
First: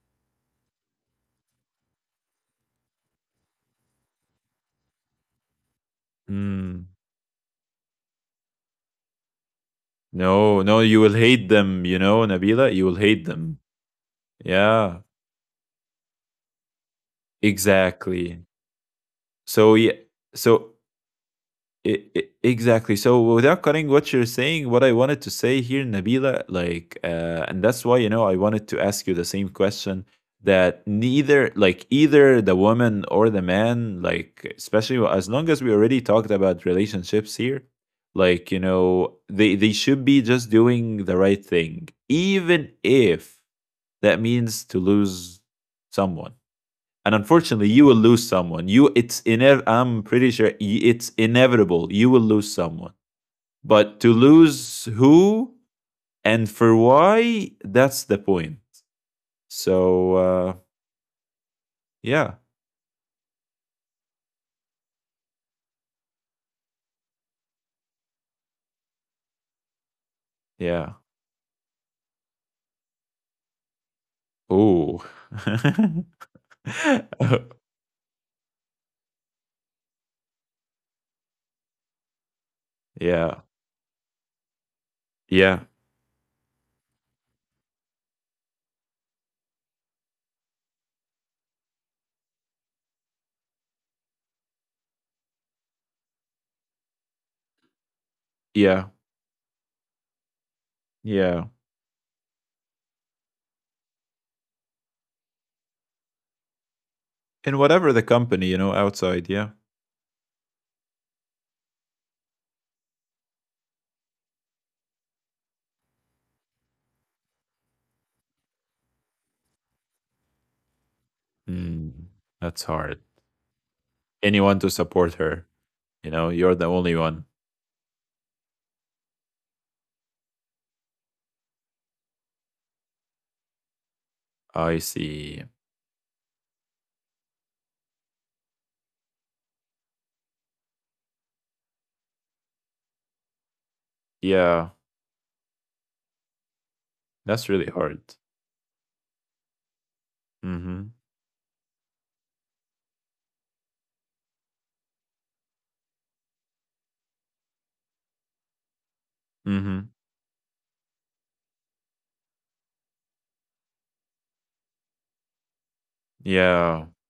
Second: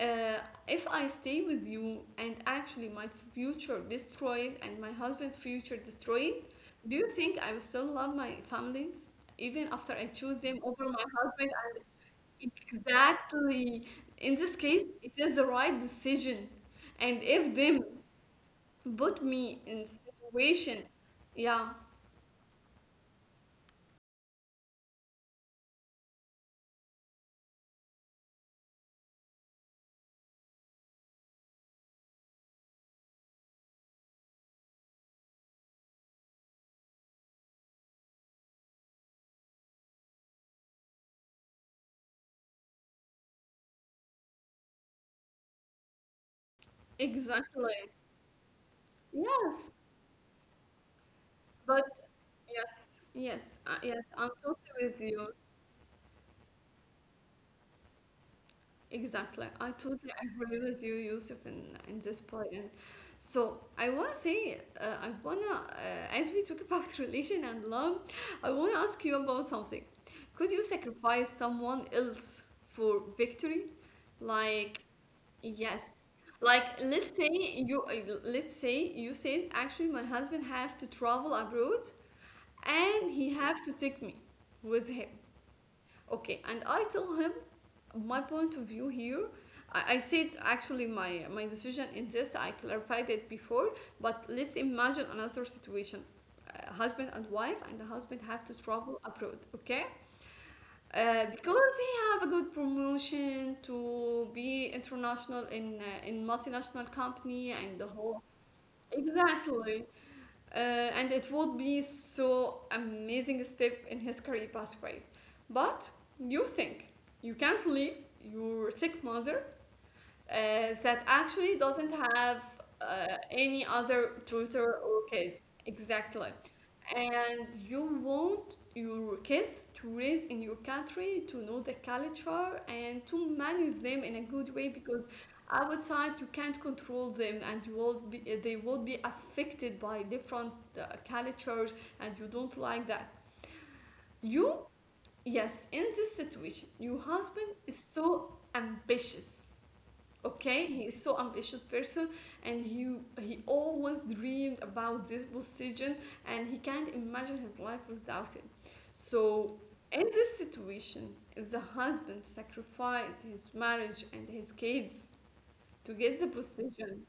Speaker 1: uh, if I stay with you and actually my future destroyed and my husband's future destroyed,
Speaker 2: Mm.
Speaker 1: do you think I will still love my families even after I choose them
Speaker 2: No, no,
Speaker 1: over
Speaker 2: you
Speaker 1: my
Speaker 2: will hate
Speaker 1: husband? I-
Speaker 2: them, you know, Nabila. You will hate them.
Speaker 1: Exactly. In this case,
Speaker 2: Yeah,
Speaker 1: it is the right decision, and if them
Speaker 2: exactly.
Speaker 1: put me
Speaker 2: So
Speaker 1: in
Speaker 2: yeah, so
Speaker 1: situation, yeah,
Speaker 2: exactly. So without cutting what you're saying, what I wanted to say here, Nabila, like, and that's why you know I wanted to ask you the same question, that neither, like, either the woman or the man, like, especially as long as we already talked about relationships here, like, you know, they should be just doing the right thing, even if that means to lose someone. And
Speaker 1: exactly.
Speaker 2: unfortunately you will lose someone, you,
Speaker 1: Yes.
Speaker 2: I'm pretty sure it's
Speaker 1: But
Speaker 2: inevitable, you will lose someone.
Speaker 1: yes,
Speaker 2: But
Speaker 1: yes,
Speaker 2: to
Speaker 1: I'm totally
Speaker 2: lose
Speaker 1: with you.
Speaker 2: who and for why, that's the point.
Speaker 1: Exactly. I totally
Speaker 2: So uh,
Speaker 1: agree with you, Yusuf, in this
Speaker 2: yeah,
Speaker 1: point. And so I want to say, I want to, as we talk about relation and love, I want to ask you about something. Could you
Speaker 2: yeah,
Speaker 1: sacrifice someone else for victory? Like,
Speaker 2: oh,
Speaker 1: yes. Like, let's say you said, actually, my husband have to travel abroad and he
Speaker 2: yeah,
Speaker 1: have to take me with him.
Speaker 2: yeah,
Speaker 1: Okay, and I tell him my point of view here. I said actually my decision in this. I clarified it before, but let's imagine another situation. Husband and wife, and the husband have to
Speaker 2: yeah,
Speaker 1: travel abroad. Okay,
Speaker 2: yeah,
Speaker 1: because he have a good promotion to be international in multinational company
Speaker 2: in
Speaker 1: and the
Speaker 2: whatever the
Speaker 1: whole.
Speaker 2: company, you know, outside. Yeah,
Speaker 1: Exactly, and it would be so amazing step in his career pathway. But you think you can't leave your sick mother uh, that actually doesn't
Speaker 2: mm,
Speaker 1: have
Speaker 2: that's hard.
Speaker 1: any other
Speaker 2: Anyone
Speaker 1: tutor
Speaker 2: to
Speaker 1: or
Speaker 2: support
Speaker 1: kids.
Speaker 2: her, you
Speaker 1: Exactly.
Speaker 2: know, you're the only one.
Speaker 1: And you want your kids to raise in your country, to know the culture, and to manage them in a good way
Speaker 2: I
Speaker 1: because
Speaker 2: see.
Speaker 1: outside you can't control them and you will be, they will be affected by different cultures and you don't like that. You,
Speaker 2: Yeah,
Speaker 1: yes, in this situation, your husband
Speaker 2: that's really
Speaker 1: is
Speaker 2: hard.
Speaker 1: so ambitious, okay, he
Speaker 2: Mhm.
Speaker 1: is so ambitious person, and he always dreamed about this position and he can't imagine his life without it. So
Speaker 2: Mhm.
Speaker 1: in this situation, if the husband sacrifices his marriage and his kids to get the
Speaker 2: Yeah.
Speaker 1: position,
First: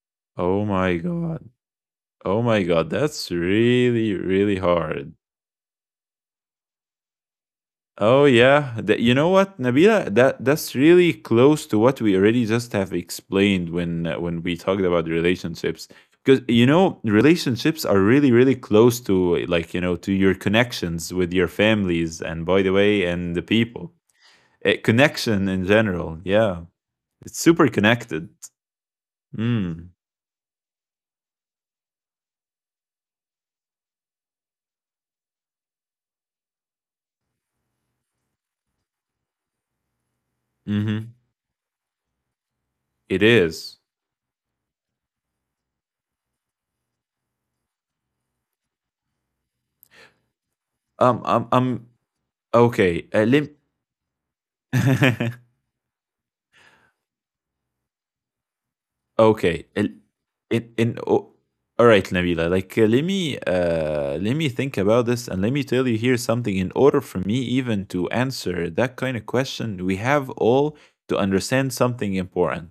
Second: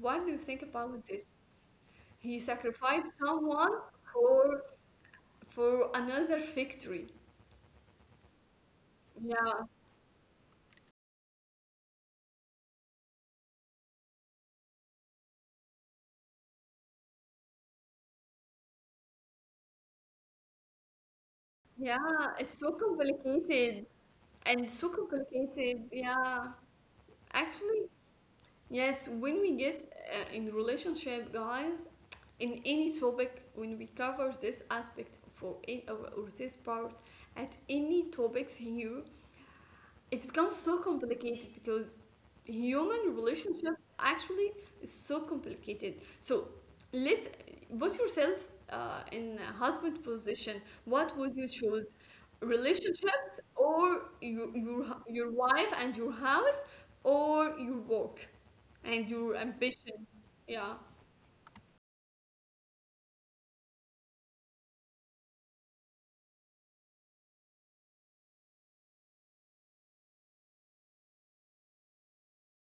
Speaker 1: what do you think
Speaker 2: Oh my
Speaker 1: about this?
Speaker 2: god.
Speaker 1: He
Speaker 2: Oh my god.
Speaker 1: sacrificed
Speaker 2: That's
Speaker 1: someone
Speaker 2: really, really
Speaker 1: for
Speaker 2: hard.
Speaker 1: for another victory.
Speaker 2: Oh yeah. That, you know what,
Speaker 1: Yeah,
Speaker 2: Nabila? That that's really close to what we already just have explained when we talked about relationships. Because you know, relationships are really, really close to like, you know, to your connections with your
Speaker 1: yeah,
Speaker 2: families and,
Speaker 1: it's
Speaker 2: by the
Speaker 1: so
Speaker 2: way, and the
Speaker 1: complicated,
Speaker 2: people.
Speaker 1: and so
Speaker 2: Connection in
Speaker 1: complicated,
Speaker 2: general.
Speaker 1: yeah.
Speaker 2: Yeah, it's super
Speaker 1: Actually,
Speaker 2: connected.
Speaker 1: yes, when we get
Speaker 2: Mm.
Speaker 1: in relationship, guys, in any topic, when we cover this aspect for any, or this part, at any topics here, it becomes so
Speaker 2: Mhm.
Speaker 1: complicated because human
Speaker 2: It is.
Speaker 1: relationships actually is so complicated. So let's put yourself in a husband position. What
Speaker 2: Um,
Speaker 1: would you
Speaker 2: um, um,
Speaker 1: choose?
Speaker 2: okay.
Speaker 1: Relationships or your your wife and your house or your work and your
Speaker 2: Okay.
Speaker 1: ambition? Yeah.
Speaker 2: In, in, oh, all right, Nabila. Like, let me think about this, and let me tell you here something. In order for me even to answer that kind of question, we have all to understand something important.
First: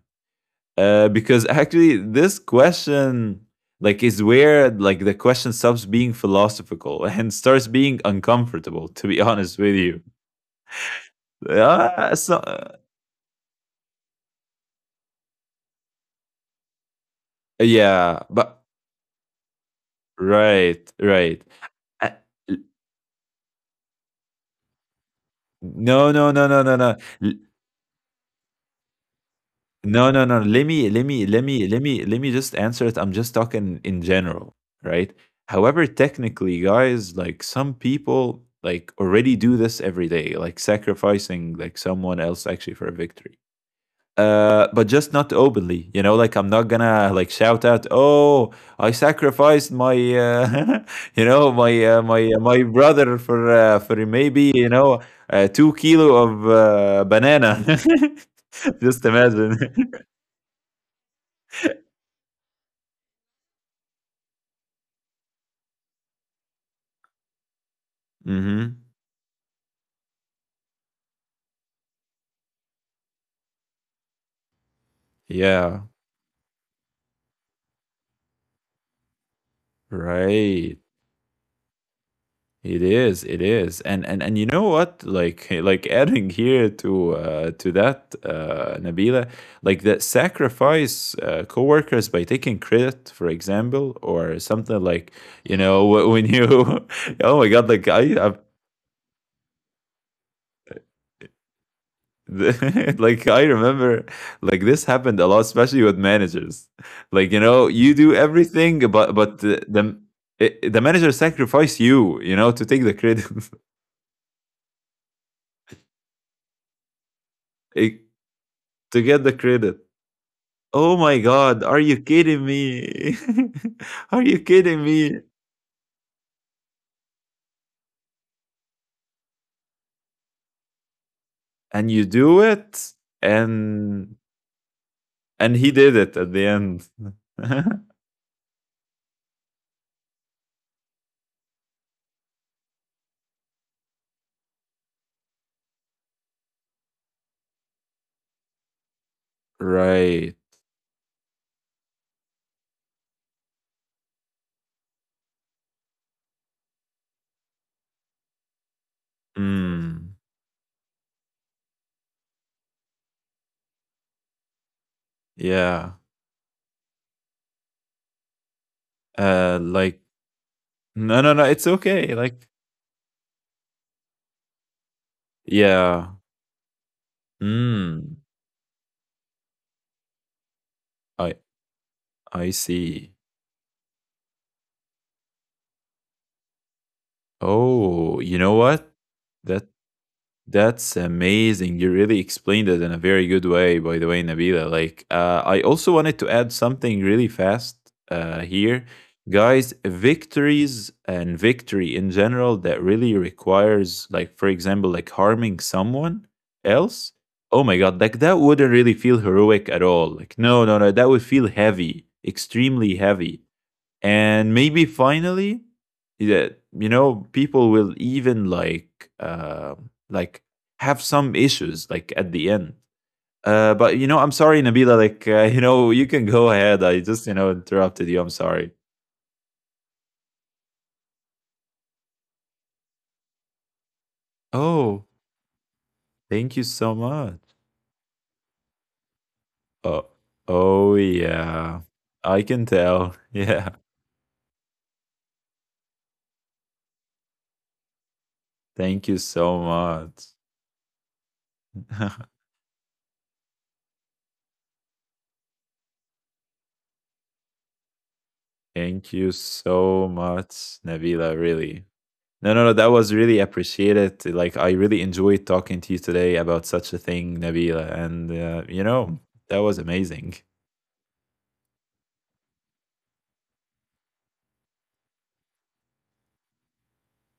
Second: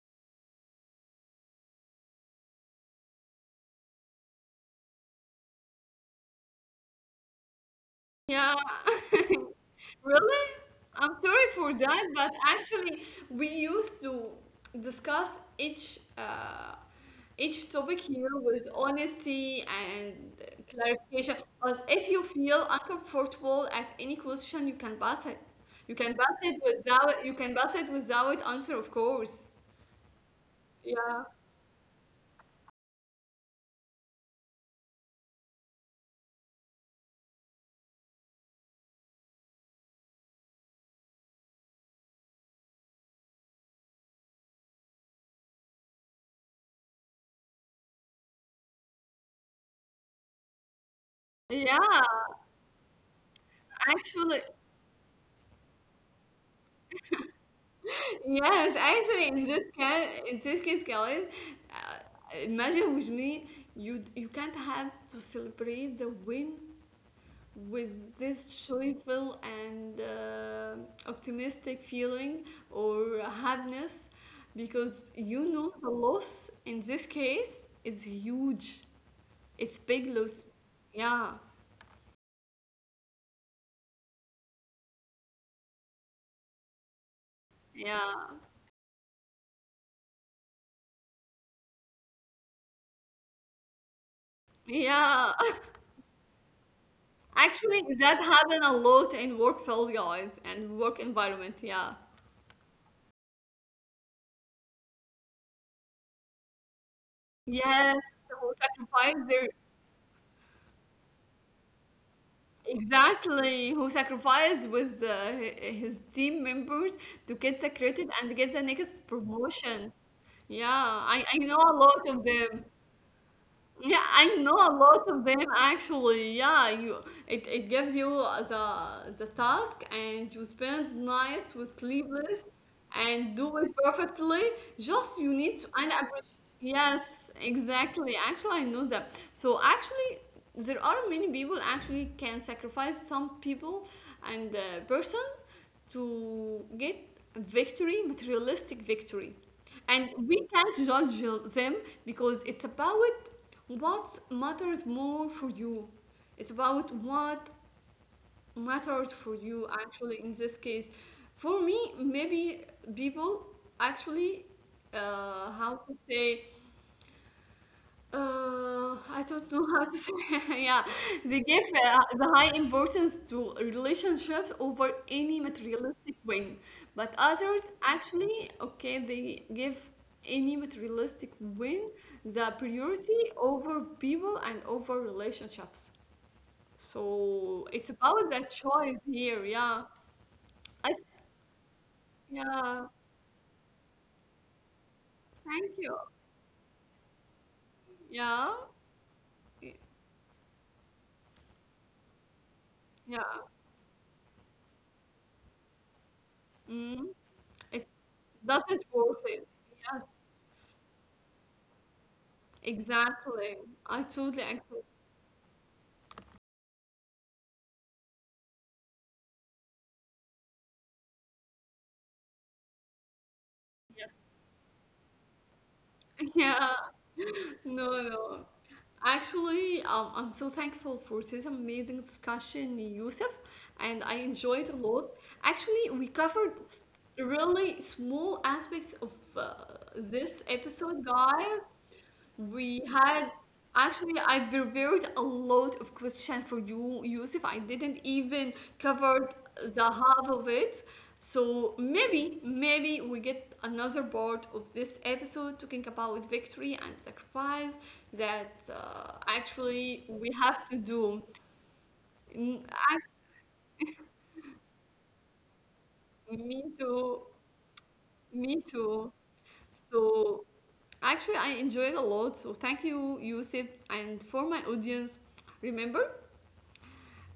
Speaker 2: Because actually, this question, like, is where, like, the question stops being philosophical and starts being
Speaker 1: Yeah,
Speaker 2: uncomfortable. To be honest with you,
Speaker 1: really? I'm sorry for that,
Speaker 2: uh,
Speaker 1: but
Speaker 2: so, uh,
Speaker 1: actually, we used to discuss each topic here
Speaker 2: yeah,
Speaker 1: with
Speaker 2: but
Speaker 1: honesty and
Speaker 2: right,
Speaker 1: clarification.
Speaker 2: right.
Speaker 1: But if
Speaker 2: Uh,
Speaker 1: you
Speaker 2: l
Speaker 1: feel uncomfortable at any question, you can pass it. You
Speaker 2: No,
Speaker 1: can
Speaker 2: no,
Speaker 1: pass
Speaker 2: no,
Speaker 1: it
Speaker 2: no, no, no.
Speaker 1: without
Speaker 2: L
Speaker 1: answer, of course.
Speaker 2: No, no, no. Let me let
Speaker 1: Yeah.
Speaker 2: me let me let me let me just answer it. I'm just talking in general, right? However, technically, guys, like, some people like already do this every day, like sacrificing like someone else actually for a victory. But just not openly. You know, like, I'm not gonna like shout out, "Oh, I sacrificed my, you know,
Speaker 1: Yeah,
Speaker 2: my brother for
Speaker 1: actually.
Speaker 2: maybe, you know, 2 kilo of banana."
Speaker 1: Yes,
Speaker 2: Just
Speaker 1: actually,
Speaker 2: imagine.
Speaker 1: in this case, guys, imagine with me, you can't have to celebrate the win with this
Speaker 2: Hmm.
Speaker 1: joyful and optimistic feeling or happiness, because you know the
Speaker 2: Yeah.
Speaker 1: loss in this case is huge. It's big loss.
Speaker 2: Right.
Speaker 1: Yeah,
Speaker 2: It is, and and you know what? Like like adding here to that,
Speaker 1: yeah,
Speaker 2: Nabila, like that sacrifice coworkers by taking credit, for example, or something like,
Speaker 1: yeah.
Speaker 2: you know, when you, oh my God,
Speaker 1: Actually,
Speaker 2: like
Speaker 1: that
Speaker 2: I
Speaker 1: happened a lot in work field, guys, and work environment. Yeah.
Speaker 2: like I remember, like this happened a lot, especially with managers. Like, you know,
Speaker 1: Yes,
Speaker 2: you do
Speaker 1: who
Speaker 2: everything, but
Speaker 1: sacrificed their
Speaker 2: it, the manager sacrifice you, you know, to take the credit,
Speaker 1: exactly who sacrificed with his team members to get the
Speaker 2: it-
Speaker 1: credit and get the
Speaker 2: to
Speaker 1: next
Speaker 2: get the credit.
Speaker 1: promotion. Yeah,
Speaker 2: Oh my
Speaker 1: I
Speaker 2: god,
Speaker 1: know
Speaker 2: are
Speaker 1: a
Speaker 2: you
Speaker 1: lot of
Speaker 2: kidding
Speaker 1: them.
Speaker 2: me?
Speaker 1: Yeah,
Speaker 2: Are you
Speaker 1: I know
Speaker 2: kidding
Speaker 1: a
Speaker 2: me?
Speaker 1: lot of them actually. Yeah, you it gives you the task and you spend nights with
Speaker 2: And you do
Speaker 1: sleepless
Speaker 2: it,
Speaker 1: and do it
Speaker 2: and
Speaker 1: perfectly. Just you need to
Speaker 2: he
Speaker 1: and
Speaker 2: did it at
Speaker 1: appreciate.
Speaker 2: the end.
Speaker 1: Yes, exactly. Actually, I know that. So actually, there are many people actually can sacrifice some people and persons to get victory, materialistic victory. And we
Speaker 2: Right.
Speaker 1: can't judge them because it's about what matters more for you. It's about what matters for you,
Speaker 2: Mm.
Speaker 1: actually, in this case. For me, maybe people actually, uh, how
Speaker 2: Yeah.
Speaker 1: to say, I don't
Speaker 2: Uh
Speaker 1: know how
Speaker 2: like
Speaker 1: to say. yeah,
Speaker 2: no, no, no,
Speaker 1: they give
Speaker 2: it's okay.
Speaker 1: the
Speaker 2: Like,
Speaker 1: high importance to relationships over any
Speaker 2: yeah.
Speaker 1: materialistic win, but others
Speaker 2: Mm.
Speaker 1: actually, okay, they give any materialistic
Speaker 2: I
Speaker 1: win
Speaker 2: I
Speaker 1: the
Speaker 2: see.
Speaker 1: priority over people and over relationships. So it's
Speaker 2: Oh,
Speaker 1: about
Speaker 2: you know
Speaker 1: that
Speaker 2: what?
Speaker 1: choice here.
Speaker 2: That
Speaker 1: Yeah,
Speaker 2: That's
Speaker 1: I
Speaker 2: amazing. You really explained it
Speaker 1: yeah.
Speaker 2: in a very good way, by the way, Nabila. Like, I
Speaker 1: Thank
Speaker 2: also
Speaker 1: you.
Speaker 2: wanted to add something really fast
Speaker 1: Yeah,
Speaker 2: here. Guys, victories and victory in general that really
Speaker 1: yeah.
Speaker 2: requires, like, for example, like harming someone
Speaker 1: Mm.
Speaker 2: else. Oh my
Speaker 1: It
Speaker 2: God, like that wouldn't
Speaker 1: doesn't
Speaker 2: really feel
Speaker 1: worth it.
Speaker 2: heroic at all. Like,
Speaker 1: Yes.
Speaker 2: no, no, no, that would feel heavy, extremely heavy,
Speaker 1: Exactly. I totally
Speaker 2: and maybe
Speaker 1: agree.
Speaker 2: finally, yeah, you know, people will even like have some issues like at the end. But, you
Speaker 1: Yes.
Speaker 2: know, I'm sorry, Nabila, like you know, you can go
Speaker 1: Yeah.
Speaker 2: ahead, I just, you know,
Speaker 1: No,
Speaker 2: interrupted you, I'm
Speaker 1: no.
Speaker 2: sorry.
Speaker 1: Actually, I'm so thankful for this amazing discussion, Yusuf, and I enjoyed a
Speaker 2: Oh,
Speaker 1: lot. Actually, we
Speaker 2: thank
Speaker 1: covered
Speaker 2: you
Speaker 1: s-
Speaker 2: so much.
Speaker 1: really small aspects of
Speaker 2: Oh,
Speaker 1: this
Speaker 2: oh
Speaker 1: episode, guys.
Speaker 2: yeah, I can
Speaker 1: We
Speaker 2: tell.
Speaker 1: had
Speaker 2: Yeah.
Speaker 1: actually I prepared a lot of questions for you, Yusuf. I didn't even
Speaker 2: Thank you
Speaker 1: covered
Speaker 2: so
Speaker 1: the
Speaker 2: much.
Speaker 1: half of it. So maybe we get another part of this episode talking about victory and sacrifice that
Speaker 2: Thank you so
Speaker 1: actually we have
Speaker 2: much,
Speaker 1: to do.
Speaker 2: Nabila, really. No, no,
Speaker 1: Mm,
Speaker 2: no. That
Speaker 1: act-
Speaker 2: was really appreciated. Like, I really enjoyed talking to you today
Speaker 1: Me
Speaker 2: about such a
Speaker 1: too,
Speaker 2: thing, Nabila. And,
Speaker 1: me
Speaker 2: you
Speaker 1: too.
Speaker 2: know, that was amazing.
Speaker 1: So actually, I enjoyed a lot, so thank you, Yusuf, and for my audience. Remember,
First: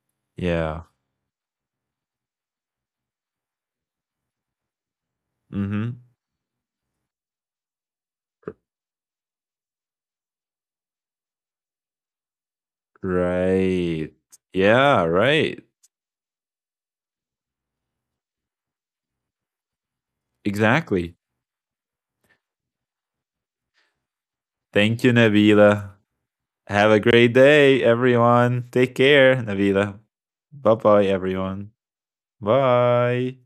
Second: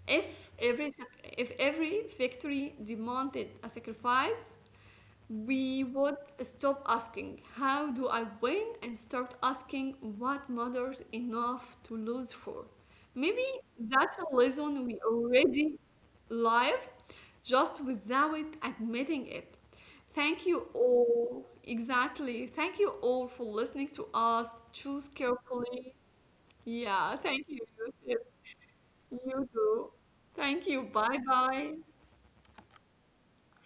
Speaker 1: if
Speaker 2: Yeah.
Speaker 1: every victory demanded a sacrifice, we
Speaker 2: Mm-hmm.
Speaker 1: would stop asking how do I win and start asking what matters enough to lose for. Maybe
Speaker 2: Right.
Speaker 1: that's a lesson we
Speaker 2: Yeah, right.
Speaker 1: already live, just without admitting it. Thank you
Speaker 2: Exactly.
Speaker 1: all. Exactly. Thank you all for listening to us. Choose
Speaker 2: Thank you,
Speaker 1: carefully.
Speaker 2: Nabila.
Speaker 1: Yeah.
Speaker 2: Have a
Speaker 1: Thank
Speaker 2: great
Speaker 1: you.
Speaker 2: day, everyone. Take
Speaker 1: You
Speaker 2: care,
Speaker 1: too.
Speaker 2: Nabila.
Speaker 1: Thank you.
Speaker 2: Bye
Speaker 1: Bye
Speaker 2: bye,
Speaker 1: bye.
Speaker 2: everyone. Bye.